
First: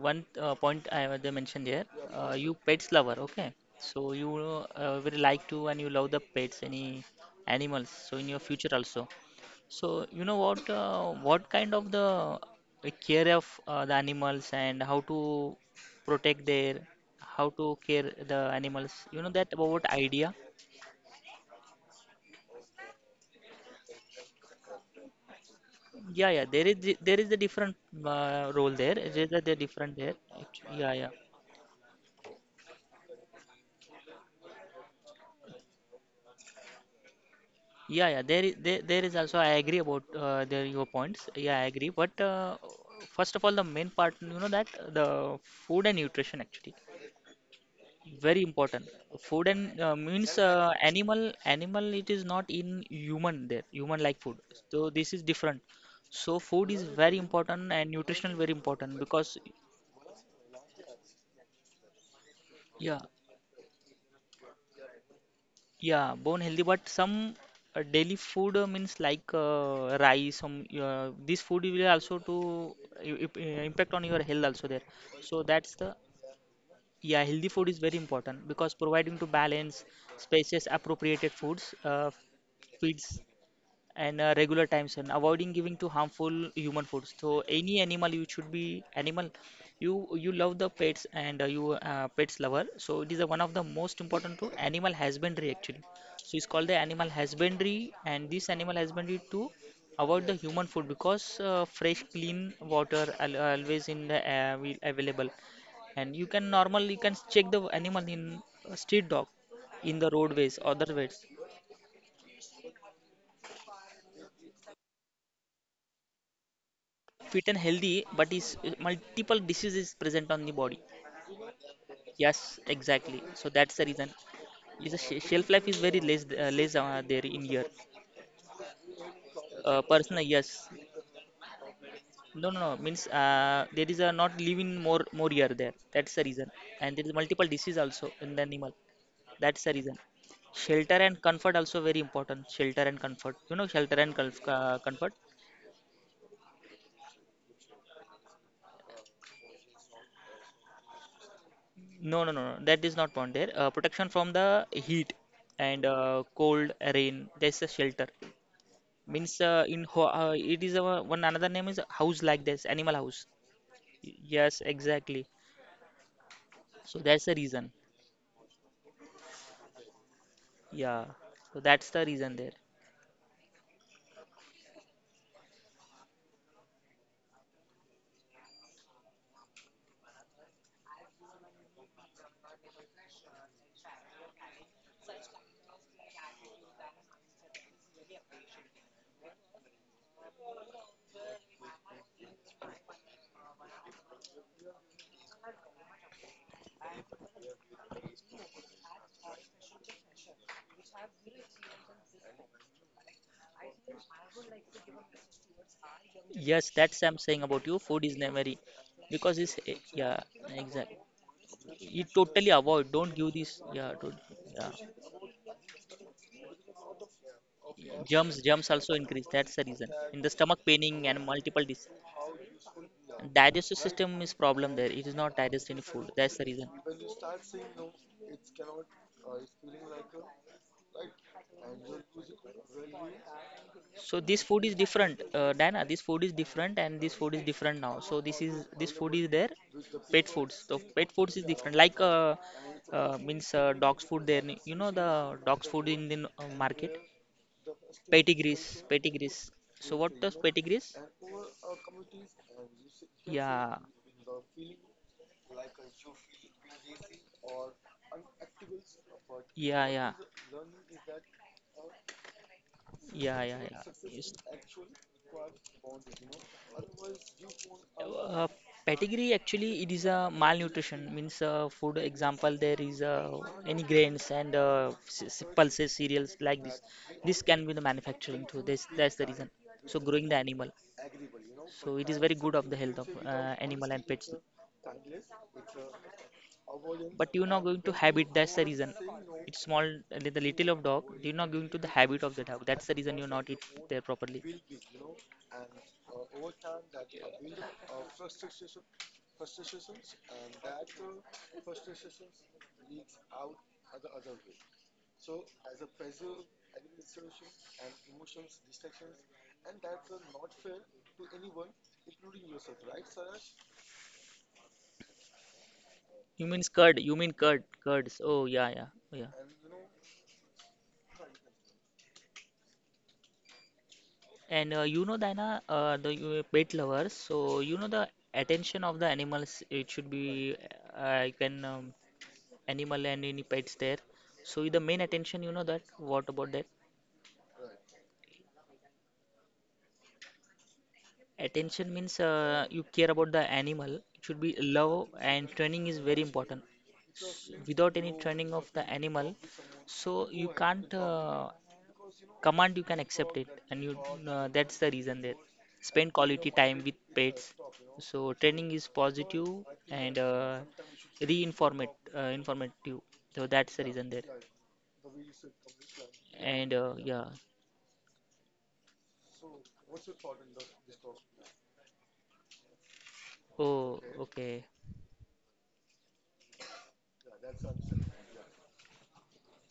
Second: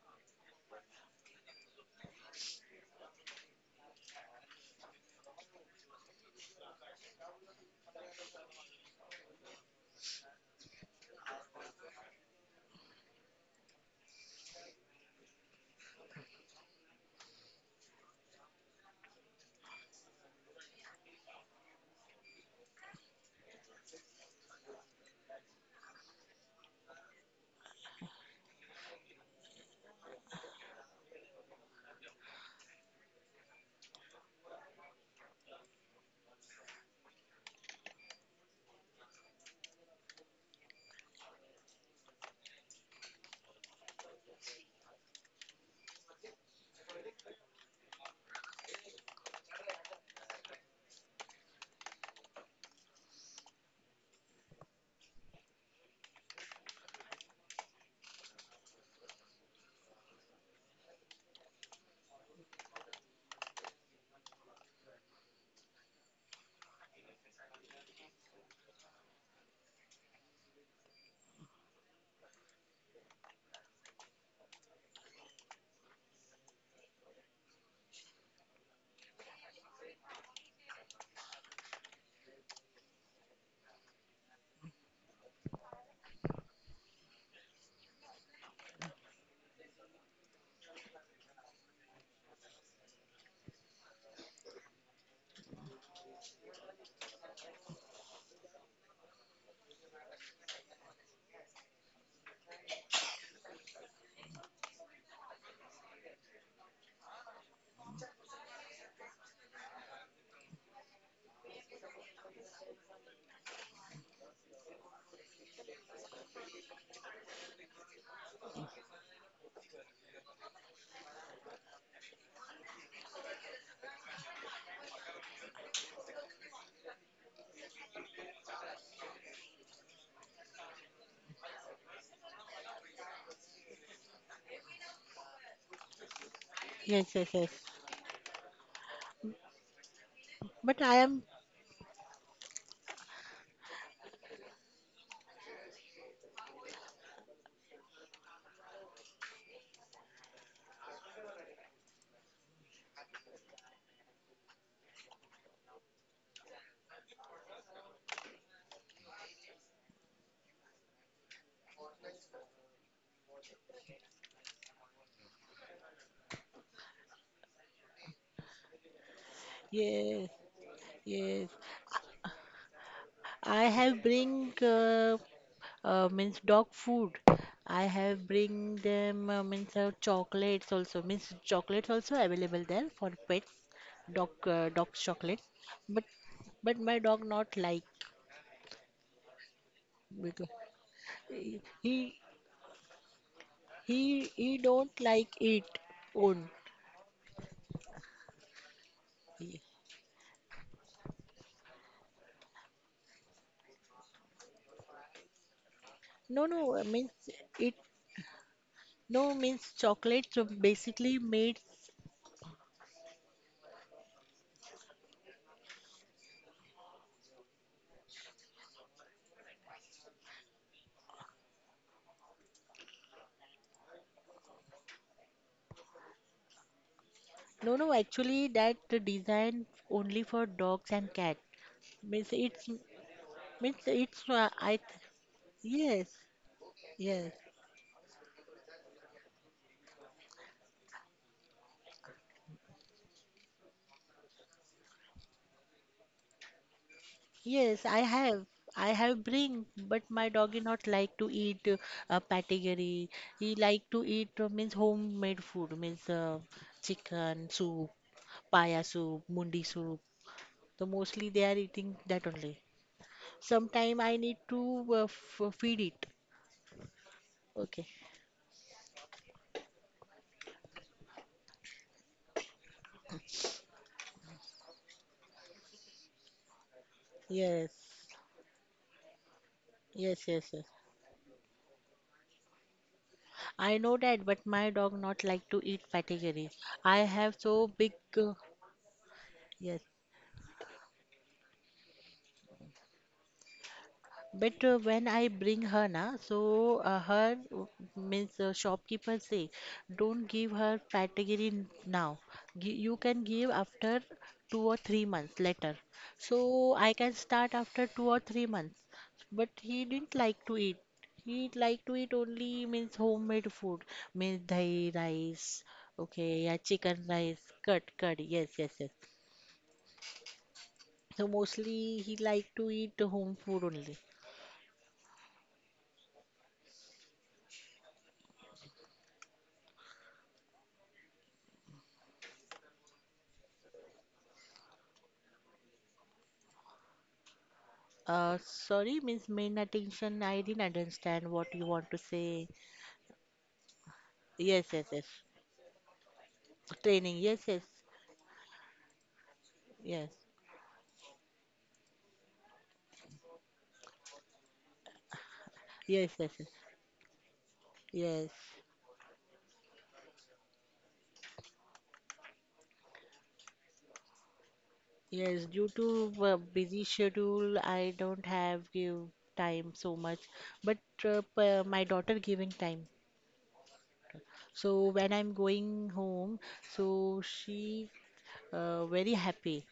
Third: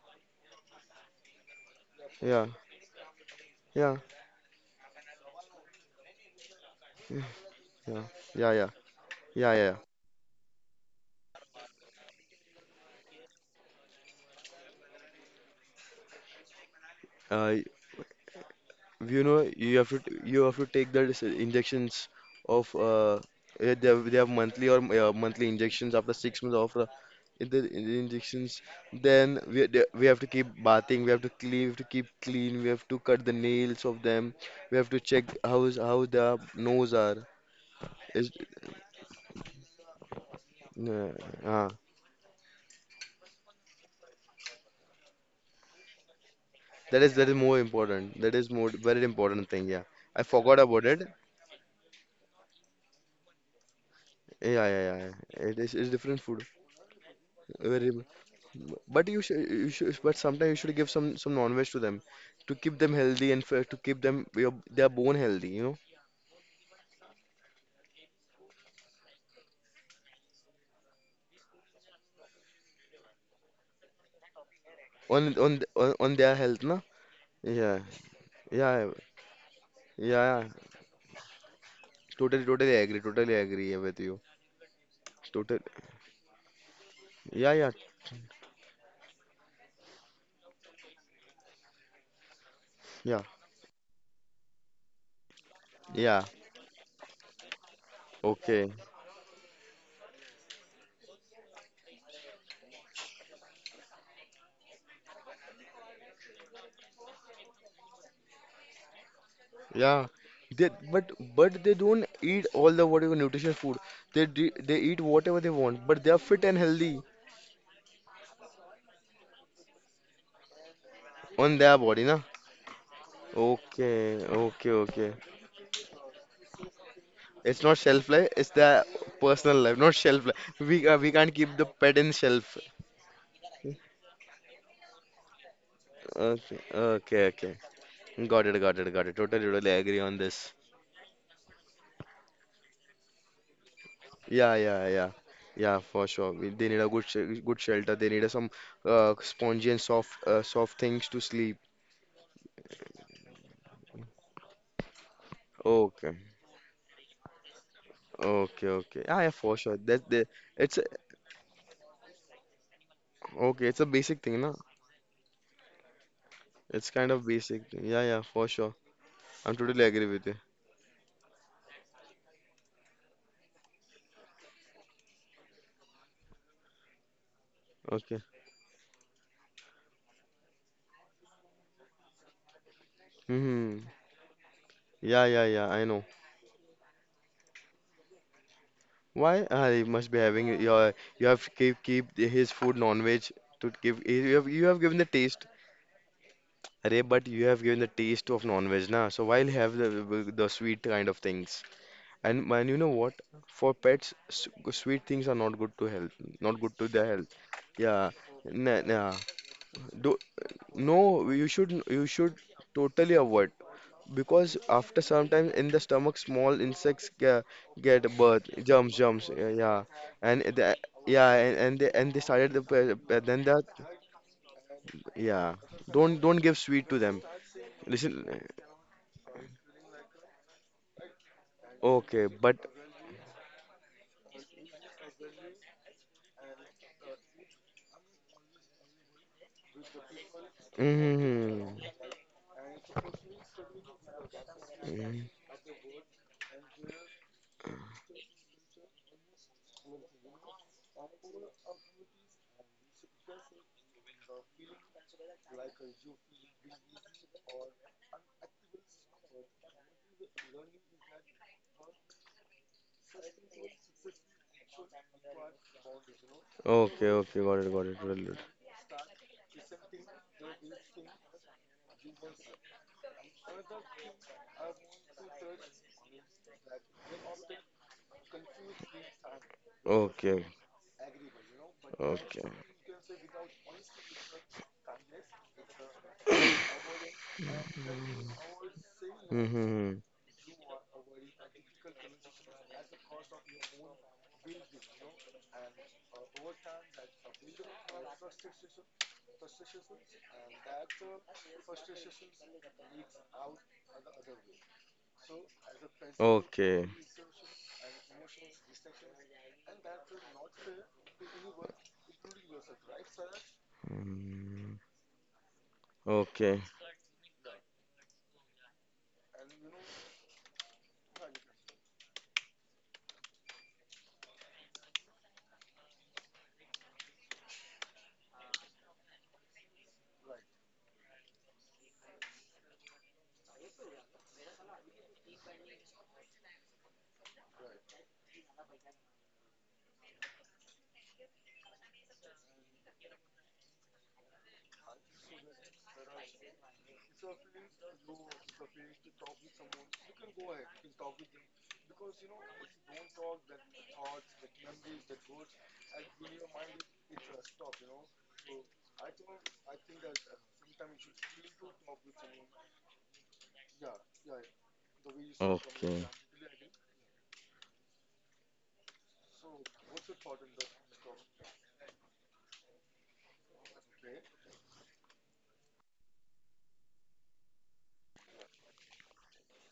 B: one point I have they mentioned here. Please.
C: yeah,
B: You pets lover. Okay,
C: yeah,
B: so you will like to and you love the pets, any
C: yeah,
B: animals.
C: yeah,
B: So in your
C: yeah,
B: future
C: yeah,
B: also.
C: yeah, yeah.
B: So you know what kind of the care of the animals and how to protect their how
C: Uh,
B: to care the animals. You
C: you
B: know
C: know
B: that
C: you
B: about
C: have to
B: idea.
C: you have to take the injections of they have monthly or monthly injections after
B: Yeah,
C: six
B: yeah.
C: months after
B: There is the different
C: in the injections
B: role there. There
C: then
B: is the different
C: we
B: there.
C: have to keep
B: Yeah,
C: bathing,
B: yeah.
C: we have to clean, we have to keep clean, we have to cut the nails of them, we have to check how is how their nose are
B: Yeah, yeah.
C: is
B: There is there, there is also. I agree about there your
C: uh,
B: points. Yeah, I
C: uh,
B: agree. But first of all, the main part, you know that the food and nutrition actually.
C: that is more important, that
B: Very
C: is more
B: important
C: very
B: food
C: important thing,
B: and
C: yeah. I
B: means
C: forgot about it,
B: animal it is not in human there human like food
C: yeah, yeah,
B: so
C: yeah,
B: this is
C: yeah. It
B: different
C: is, it's different
B: so
C: food,
B: food is very important
C: very.
B: and nutritional very important
C: But
B: because
C: you should, but sometimes you should give some non-veg to them to keep them
B: yeah
C: healthy and f to keep their bone healthy, you know,
B: yeah bone healthy but some daily food means like rice some this food will also to impact on your health also there
C: on
B: so that's the
C: on their health, na?
B: yeah healthy
C: Yeah,
B: food is
C: yeah,
B: very important because
C: yeah,
B: providing to balance
C: yeah.
B: spaces appropriated foods
C: Totally, totally agree.
B: feeds
C: Totally agree here with
B: and
C: you.
B: regular times and avoiding
C: Total.
B: giving to harmful human foods so
C: Yeah, yeah,
B: any animal you should be animal you you love the pets and you pets lover so it is
C: yeah,
B: one of the most important to animal husbandry actually
C: yeah.
B: so it's called the animal husbandry and this
C: Okay.
B: animal husbandry to avoid the human food because fresh clean water al always in the available and you can normally you can check the animal in street dog in
C: Yeah.
B: the roadways
C: They,
B: other ways
C: but they don't eat all the whatever nutritious food. They eat whatever they want, but they are fit and healthy
B: fit and healthy, but is multiple diseases present on the body.
C: on their body, na?
B: Yes, exactly. So that's the reason.
C: Okay, okay,
B: Is the
C: okay.
B: shelf life is very less less there in year.
C: It's not shelf life, it's the personal life, not
B: Personal,
C: shelf life.
B: yes.
C: We can't keep the pet in
B: No,
C: shelf.
B: no, no. Means there is a not living more more year there. That's the reason.
C: Okay,
B: And there is
A: Yes,
C: okay,
A: yes,
B: multiple
A: yes.
C: okay.
B: disease also in the
C: Got it,
B: animal.
C: got it, got it. Totally,
B: That's
C: totally
B: the reason.
C: agree on this.
A: But
B: Shelter
A: I
B: and
A: am,
B: comfort also very important. Shelter and comfort. You know, shelter and
C: Yeah, yeah, yeah.
B: comfort.
C: Yeah, for sure. They need a good shelter. They need a some spongy and soft soft things to sleep.
B: No, no, no, no. That is not found there. Protection from the heat and
C: Okay,
B: cold rain. That's a shelter.
C: okay, okay. Yeah, yeah,
B: Means
C: for sure.
B: in ho
C: That the
B: it
C: it's
B: is
C: a,
B: one another name is house like this, animal house.
C: okay. It's a basic thing, na?
B: Yes, exactly.
C: It's
B: So
C: kind of
B: that's the
C: basic
B: reason.
C: thing. Yeah, yeah, for sure. I'm totally agree with
A: yes,
C: you.
B: Yeah.
A: yes.
B: So that's the reason there.
A: I have bring means dog food. I
C: Okay.
A: have bring them means chocolates also means chocolates also available there for pets,
C: Hmm.
A: dog
C: Yeah,
A: chocolate.
C: yeah, yeah. I
A: But
C: know.
A: but my dog not like
C: Why you must be
A: because
C: having your you have
A: he
C: keep
A: he
C: keep his food non-veg to give,
A: he
C: you have given
A: don't
C: the
A: like
C: taste.
A: it own.
C: Arey, but you have given the taste of non-veg na. So why
A: Ye-
C: have the sweet kind of things? And man, you know what? For pets, sweet things are not good to health,
A: No
C: not
B: Yes,
C: good
A: no
C: to
B: that's
C: their
A: means
B: I'm
C: health.
B: saying about
A: it
B: you. Food
C: Yeah,
B: is memory
C: nah, nah.
A: no
B: because it's
A: means
C: Do,
B: yeah,
A: chocolates are
B: exactly.
C: no,
A: basically made.
B: You
C: you should
B: totally avoid. Don't
C: totally
B: give
C: avoid
B: this. Yeah, don't,
C: because
B: yeah.
C: after some time in the stomach small insects
B: Yeah.
C: get
B: Germs
C: birth
B: germs also
C: jumps
B: increase
C: jumps yeah
B: that's the
C: yeah.
B: reason in the
C: and
B: stomach
C: the,
B: paining and
C: yeah,
B: multiple dis
C: and they started the then that
B: digestive system is problem there it is not
C: yeah,
B: digesting food
C: don't
B: that's the
C: give
B: reason
C: sweet to them.
A: No no
C: Listen.
A: actually that the design only for dogs and cat
C: Okay,
A: means
C: but
A: it's means
B: so
A: it's
B: this food is
A: I
B: different Diana this
A: Yes,
B: food is different and this
A: yes,
B: food is different now so this is this food is there pet foods so pet foods is different like
C: mm-hmm.
B: means dog's food there you know the dog's food in the market
A: yes, I have.
B: Pedigrees,
A: I have
B: pedigrees.
A: bring,
B: So
A: but
B: what
A: my
B: does
A: doggy not
B: pedigrees?
A: like to eat a category. He
B: Yeah,
A: like to eat means homemade food, means chicken soup, paya soup, mundi
B: yeah,
A: soup.
B: yeah,
A: So mostly they are eating that only.
B: yeah, yeah, yeah.
A: Sometime I
B: Yes.
A: need to f feed it.
C: Okay, okay, got it, got
A: Okay.
C: it, got it.
B: Uh, pedigree actually it is a malnutrition means food example there is any grains and pulses cereals like this can
A: Yes.
B: be the manufacturing too this that's the reason so growing
A: Yes,
B: the
C: Okay,
A: yes, yes.
B: animal so it is very
C: okay.
B: good of the health of
A: I
B: animal
A: know
B: and
A: that,
B: pets
A: but my dog not like to eat category. I
B: but
A: have
B: you're not
A: so
B: going to
A: big.
B: habit that's the reason it's
A: Yes.
B: small
C: Mm-hmm.
B: the little of dog you're not going to the habit of the dog that's the reason you're not eat there properly
A: But when I bring her na, so her w- means shopkeeper say, don't give her category now. You can give after 2 or 3 months later. So
C: Okay.
A: I can start after 2 or 3 months. But he didn't like to eat. He like to eat only means homemade food, means
C: Mm,
A: dahi rice, okay, yeah,
C: okay,
A: chicken
B: you mean
A: rice,
B: curd
A: cut,
B: curds
A: curd.
B: oh
A: Yes,
B: yeah
A: yes,
B: yeah
A: yes.
B: yeah
A: So mostly he like to eat home food only.
B: And you know, Diana, pet lovers, so you know the attention of the animals, it should be you can animal and any pets there. So the main attention, you know that. What about that?
A: Sorry, Miss Main Attention, I didn't understand what you
B: Attention
A: want to
B: means
A: say.
B: you care about the animal. It should be
A: Yes, yes, yes.
B: love and training is very important.
A: Training, yes, yes,
B: Without any training of the animal,
A: yes,
B: so you can't command. You can accept it, and you that's the reason there.
A: yes,
B: Spend
A: yes, yes,
B: quality time with pets. So
A: yes.
B: training is positive and reinformate informative. So that's the reason there.
A: Yes, Due
C: okay,
A: to
B: And
A: busy
B: yeah.
A: schedule, I don't have give time so much, but my daughter giving time.
B: Oh, okay.
A: So when I'm going home, so she very happy.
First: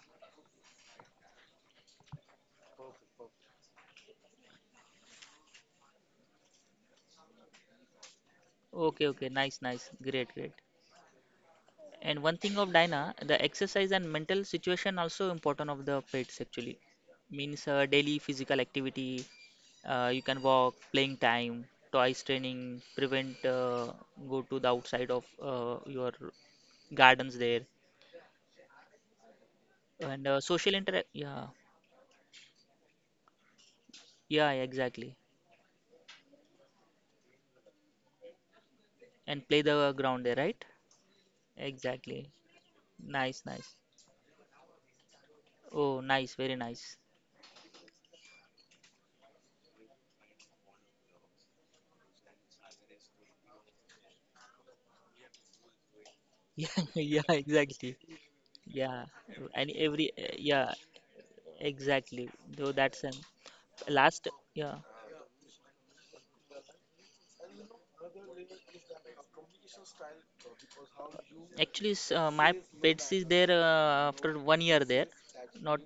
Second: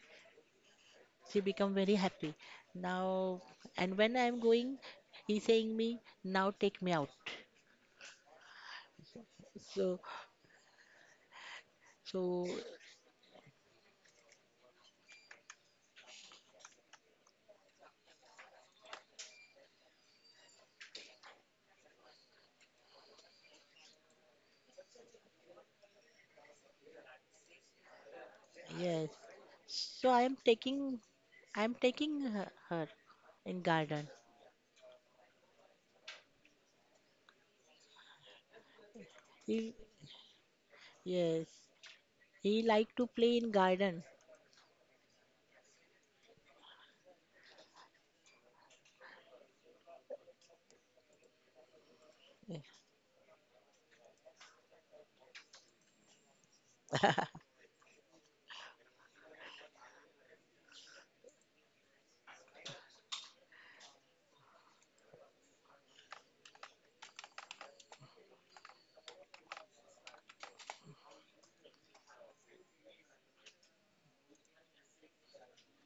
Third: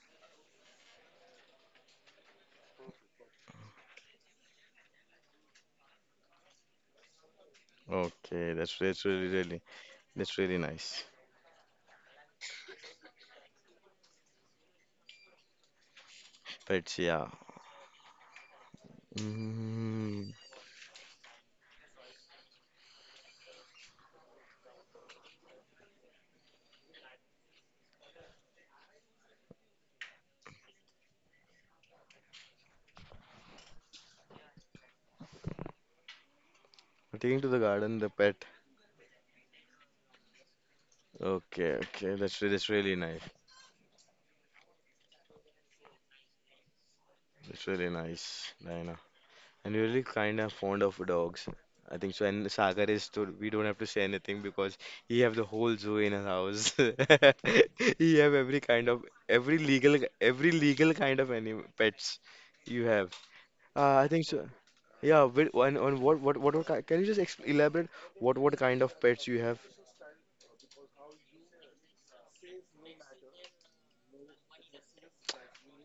A: She become very happy now, and when I'm going, he saying me now take me out.
C: okay. That's
B: Okay, okay.
C: really
B: Nice,
C: really,
B: nice.
A: So
B: Great,
C: that's
B: great.
C: really nice.
B: And one
A: So
B: thing of Dinah, the exercise and mental situation also important of the pets actually.
C: Pets, yeah.
B: Means daily physical activity, you
C: Mm,
B: can walk, playing time, toys training, prevent go to the outside of your gardens there,
A: yes. So
B: and social interact. Yeah,
A: I am taking her, her in garden.
B: yeah, yeah, exactly.
C: taking to the garden, the pet.
B: And play
A: He
B: the ground there, right?
A: yes.
C: Okay, okay.
B: Exactly.
A: He
C: That's
A: like
C: really
A: to
C: nice.
A: play
B: Nice,
A: in
B: nice.
A: garden.
B: Oh, nice, very nice.
C: That's really nice, Diana. And you're really kind of fond of dogs. I think so. And Sagar is too. We don't have to say anything because he have the whole zoo in his house.
B: Yeah, yeah, exactly.
C: He have every kind
B: Yeah,
C: of
B: and every
C: every
B: yeah,
C: legal kind of any pets
B: exactly, though
C: you
B: that's
C: have. I think
B: last
C: so.
B: yeah.
C: Yeah. With, on can you just exp elaborate what kind of pets you have?
B: Actually, my pets is there after 1 year there. Not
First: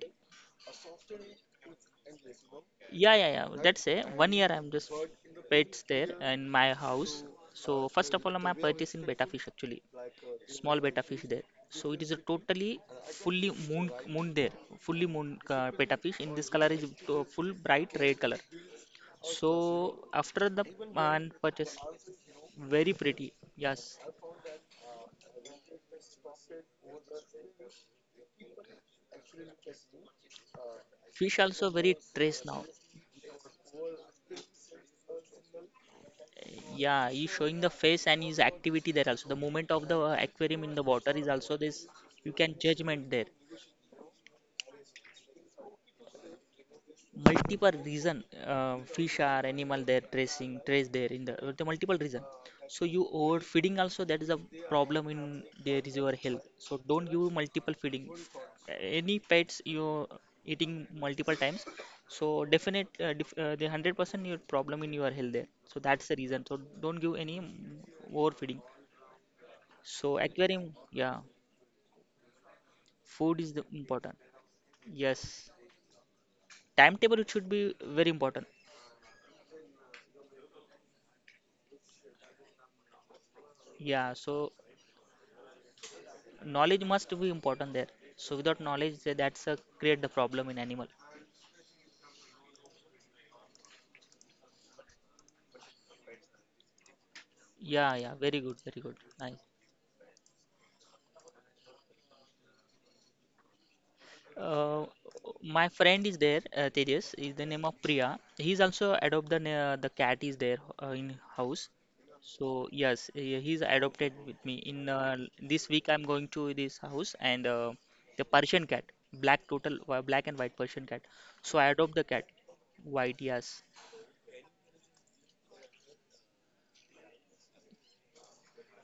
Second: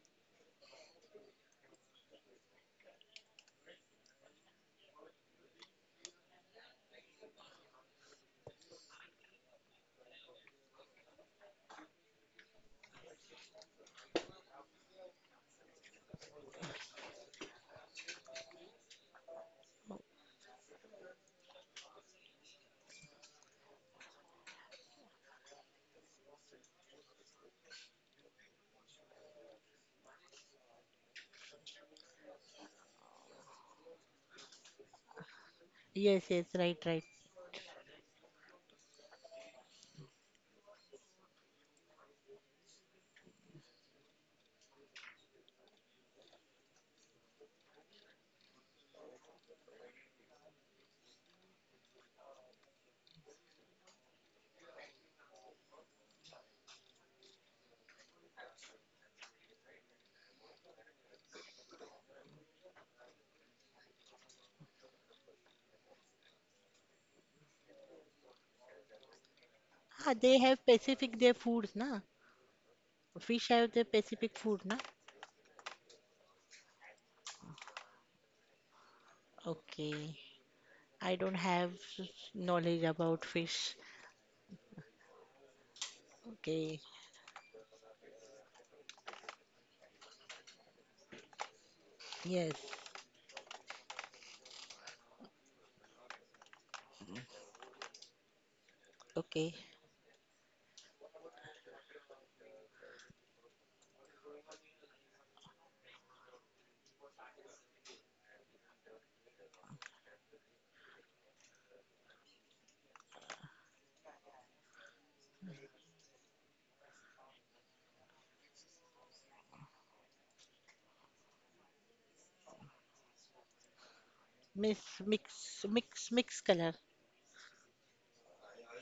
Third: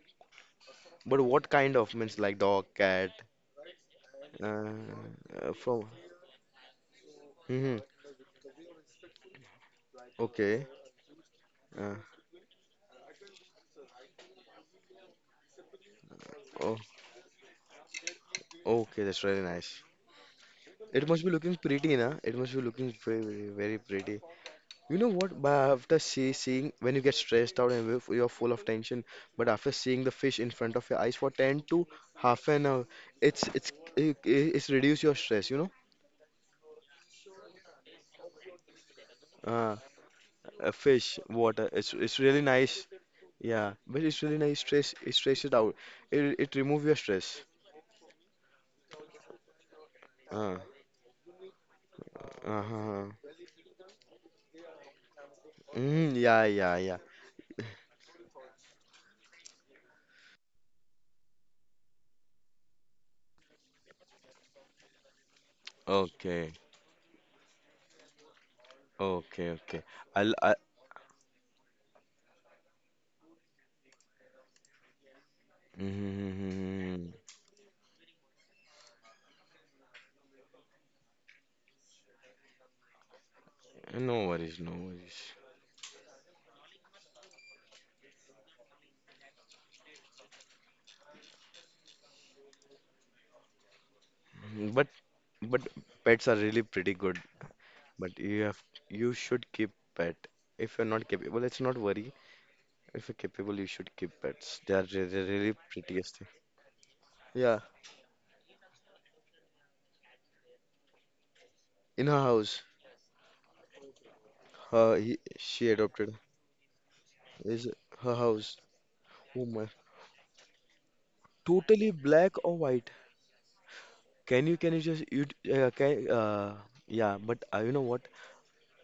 C: But what kind of means like dog, cat.
B: yeah yeah yeah. That's it. One
C: Uh,
B: year I'm just pets
C: from
B: there in my house. So
C: hmm,
B: first of all, my pet is in betta fish actually,
C: okay.
B: small betta fish there. So
C: Uh,
B: it is a totally fully moon there, fully moon betta fish. In this color
C: oh,
B: is full bright red color.
C: okay, that's really
B: So
C: nice.
B: after the
C: It must be
B: man
C: looking
B: purchase,
C: pretty, na? It must be
B: very
C: looking very,
B: pretty.
C: very, very
B: Yes,
C: pretty. You know what? But after seeing when you get stressed out and you're full of tension, but after seeing the fish in front of your eyes for
B: fish
C: 10
B: also
C: to
B: very trace
C: half an
B: now.
C: hour, it's it's it's reduce your stress, you know?
A: Yes, yes, right, right.
B: Yeah, he's showing the face and his activity there also. The movement
C: Uh,
B: of the aquarium
C: a
B: in the water
C: fish,
B: is also
C: water.
B: this.
C: It's
B: You
C: really
B: can
C: nice.
B: judgment there.
C: Yeah, but it's really nice. Stress, it stresses out. It remove your stress.
B: Multiple reason fish are animal, they're tracing
C: Uh,
B: trace there in the multiple reason, so
C: uh-huh.
B: you overfeeding also, that is a problem in there is your
C: Mm, yeah,
B: health,
C: yeah,
B: so
C: yeah.
B: don't give multiple feeding any pets you eating multiple times, so the 100% your problem in your health there, so that's the reason,
C: Okay,
B: so don't give overfeeding,
C: okay, okay.
B: so
A: Ah,
C: I'll,
A: they
C: I,
A: have
B: aquarium, yeah,
A: specific their foods, na?
B: food
A: Fish
B: is the
A: have their
B: important,
A: specific food, na?
B: yes,
C: mm,
B: timetable, it should be very important,
A: Okay. I don't have knowledge about fish.
B: yeah,
C: no
B: so
C: worries, no worries.
A: Okay.
B: knowledge must be important there, so without knowledge that's a create the problem in animal.
A: Yes.
C: Mm. But pets are really pretty good.
B: Yeah, yeah,
C: But
B: very
C: you
B: good,
C: have
B: very good,
C: You
B: nice.
C: should
A: Okay.
C: keep pet. If you're not capable, well, let's not worry. If you're capable, you should keep pets. They
B: Uh,
C: are really, really
B: my friend is
C: prettiest thing.
B: there, Tejas is the
C: Yeah,
B: name of Priya, he's also adopt the cat is there, in house.
C: in her
B: So
C: house.
B: yes, he's adopted with me in this
C: She
B: week. I'm
C: adopted
B: going to this house, and
C: is her
B: the
C: house.
B: Persian cat,
C: Oh
B: black
C: my.
B: total, black and white Persian cat, so I
C: Totally
B: adopt the cat,
C: black or white.
B: white, yes.
C: Can you
A: Miss
C: just you can
A: mix color.
C: Yeah. But you know what?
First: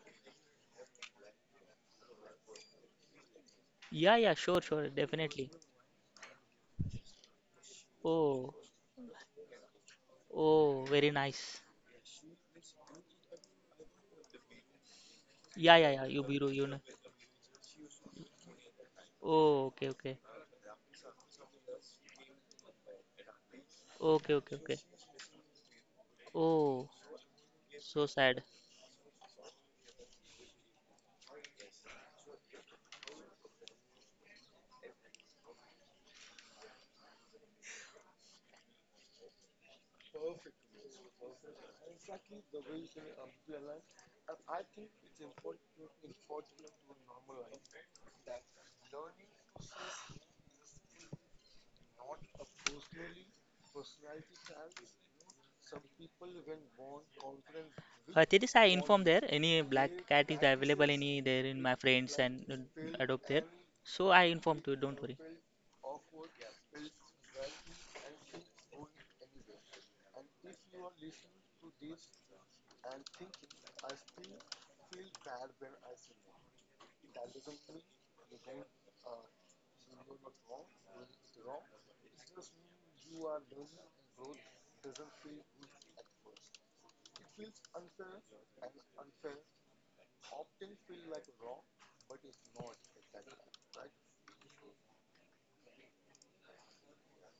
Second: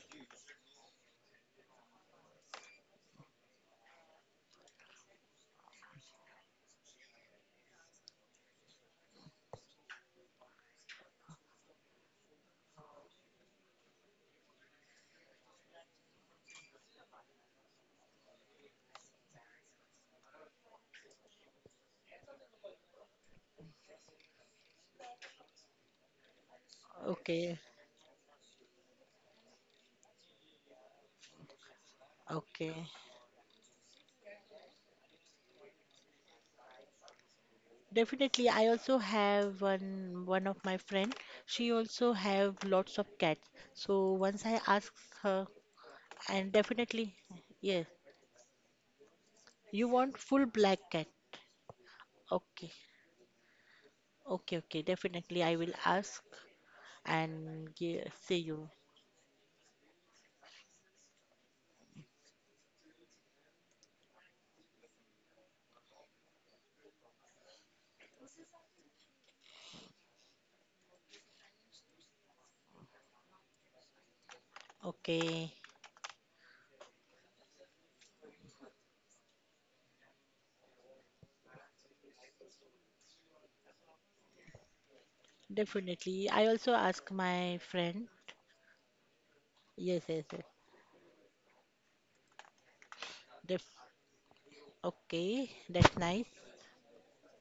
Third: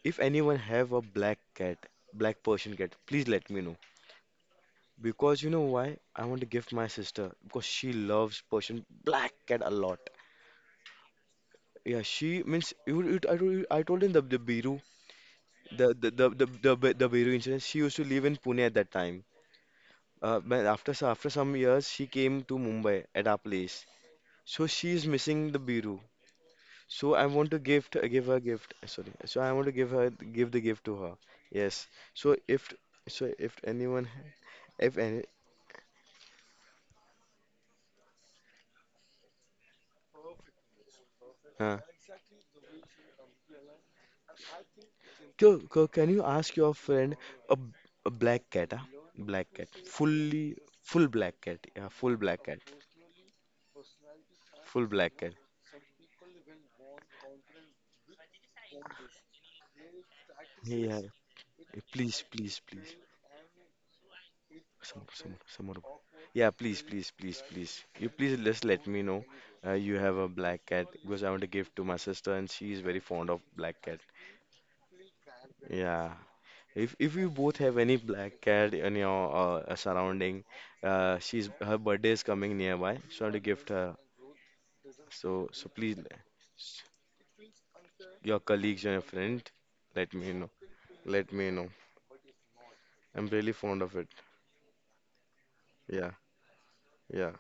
C: If anyone have a black cat, black Persian cat, please let me know.
B: Yeah, yeah, sure, sure,
C: Because you
B: definitely.
C: know why? I want to give my sister because she loves
B: Oh.
C: Persian black cat a lot.
B: Oh, very nice.
C: Yeah, she means told you, I told him the Biru
B: Yeah, yeah, yeah. Yubiru, you know.
C: The Biru incident. She used to live in Pune at that time.
B: Oh, okay, okay.
C: But after some years, she came to Mumbai at our place.
B: Okay, okay,
C: So
B: okay.
C: she is missing the Biru.
B: Oh,
C: So I want
A: Okay.
C: to
B: so
C: give her
B: sad.
C: gift. Sorry. So I want to give her give the gift to her. Yes. So if
A: Okay.
C: so if anyone If any,
A: Definitely, I also have one of my friend. She
C: uh,
A: also have lots of cats. So once I asked her,
C: Go, go, can you
A: and
C: ask your
A: definitely,
C: friend a, b-
A: yes,
C: a black cat? Huh? Black cat,
A: you want full
C: fully,
A: black cat.
C: full black cat. Yeah, full black cat,
A: Okay, okay, okay.
C: full black cat.
A: Definitely, I will ask and say
B: Tejas, I
A: you.
B: inform there any black cat is available
C: Yeah, yeah,
B: any there in my friends
C: please,
B: and
C: please, please.
B: adopt there. So I informed you, don't worry.
C: Some more. Yeah, please, please, please, please. You please just let me know you have a black cat because I want to give to my sister and she is very fond of black cat.
A: Okay,
C: Yeah, if you both have any black cat in your surrounding, she's her birthday is coming nearby. So I want to gift her. So so please,
A: definitely. I also ask my friend.
C: your colleagues or your friend,
A: Yes,
C: let
A: yes,
C: me
A: yes.
C: know. Let me know. I'm really
A: Def
C: fond of it.
A: Okay, that's
C: Yeah,
A: nice.
C: yeah.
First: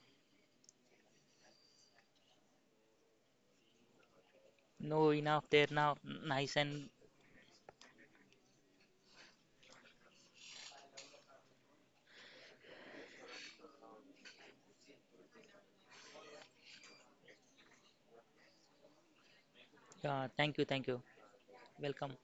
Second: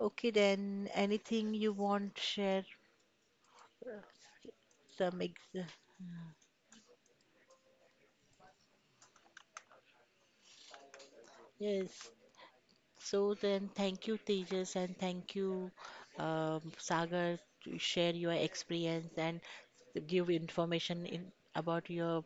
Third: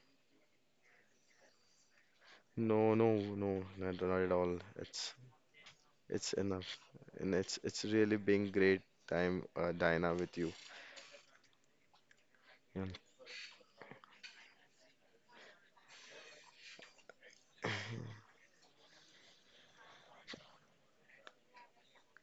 A: Okay, then anything you want share
C: No, no, no, not, not at all.
B: No,
A: some ex
B: enough there now.
C: It's
B: Nice.
C: enough,
B: And
C: and it's really been great time, Diana, with you.
A: yes.
C: Yeah.
A: So then, thank you, Tejas, and thank you, Sagar, to share your experience and give
B: yeah, thank you, thank you.
A: information in about
B: Welcome.
A: your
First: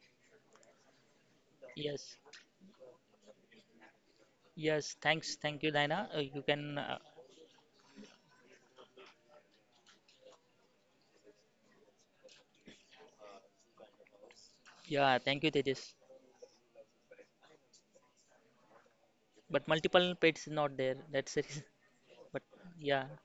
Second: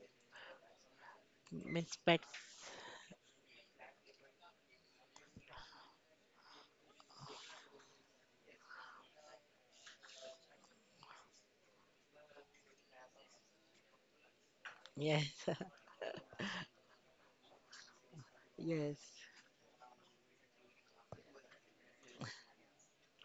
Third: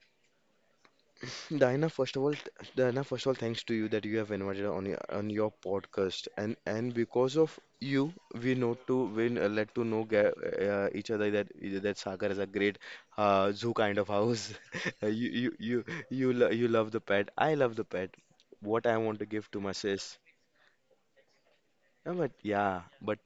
C: Diana,
A: means
C: first
B: Yes,
A: pet.
C: of all, Diana, first of all, thanks to you that you have invited
B: yes,
C: on
B: thanks,
C: your
B: thank you, Dina.
C: podcast,
B: You can,
C: and because of you, we know to win let to know each other that that Sagar is a great zoo kind of house.
B: yeah,
C: you
B: thank
A: Yes,
B: you,
C: you you
B: Tejas.
C: you lo you love the pet. I love the pet. What I
A: yes,
C: want to give to
B: But
C: my sis.
B: multiple pets not there. That's the reason. But
C: Yeah,
B: yeah.
C: but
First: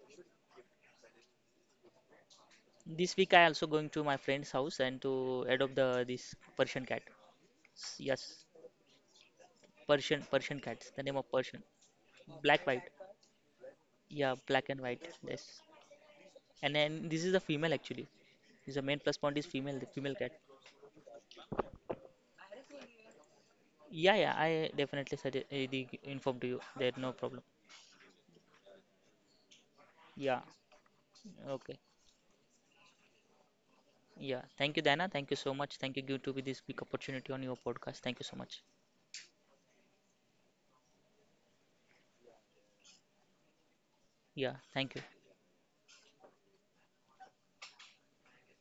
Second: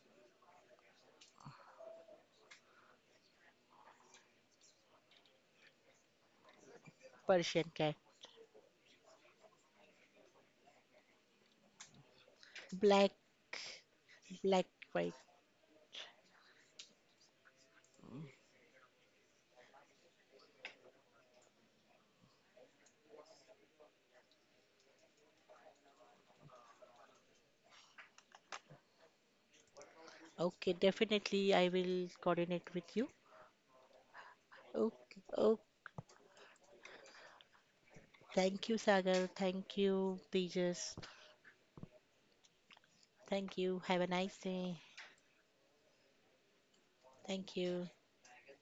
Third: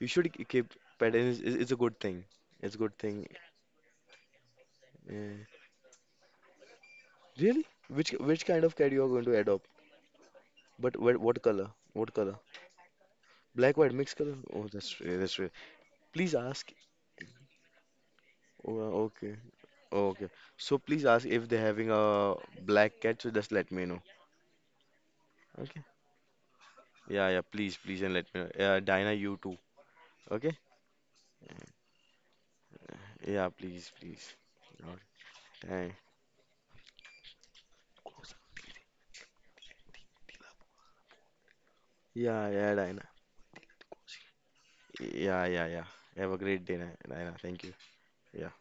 C: you should keep pet. And it's, it's a good thing. It's a good
B: This
C: thing.
B: week I also going to my friend's house and to
C: Yeah.
B: adopt the this Persian cat.
C: Really?
A: Persian cat,
B: Yes,
C: Which kind of cat you are going to adopt?
B: Persian cat.
C: But
B: The name of
C: what
B: Persian.
C: color? What color?
B: Black white.
A: black,
C: Black, white, mixed color?
B: Yeah,
A: black,
C: Oh,
B: black and white.
A: white.
C: that's right.
B: Yes.
C: Please ask.
B: And then this is a female actually. This is
C: Oh,
B: the main plus point
C: okay.
B: is female. The
C: Oh,
B: female
C: okay.
B: cat.
C: So please ask if they're having a black cat. So just let me know.
B: Yeah, yeah. I definitely suggest,
C: Okay.
B: the, inform to you. There no
C: Yeah,
B: problem.
C: yeah. Please, please, and let me know. Yeah, Dinah, you too.
B: Yeah.
C: Okay.
A: Okay, definitely, I
B: Okay.
A: will coordinate with you.
C: Yeah, please, please.
B: Yeah. Thank you,
C: Okay.
B: Dana.
A: Okay,
B: Thank you so
A: oh,
B: much.
C: Thank-.
B: Thank you, give to me this big opportunity on your podcast. Thank you so much.
A: thank you, Sagar. Thank you, Tejas.
C: Yeah, yeah, Dinah.
A: Thank you. Have a nice
B: Yeah.
A: day.
B: Thank you.
C: Yeah, yeah, yeah. Have a great day, Dinah. Dinah,
A: Thank
C: thank you.
A: you.
C: Yeah.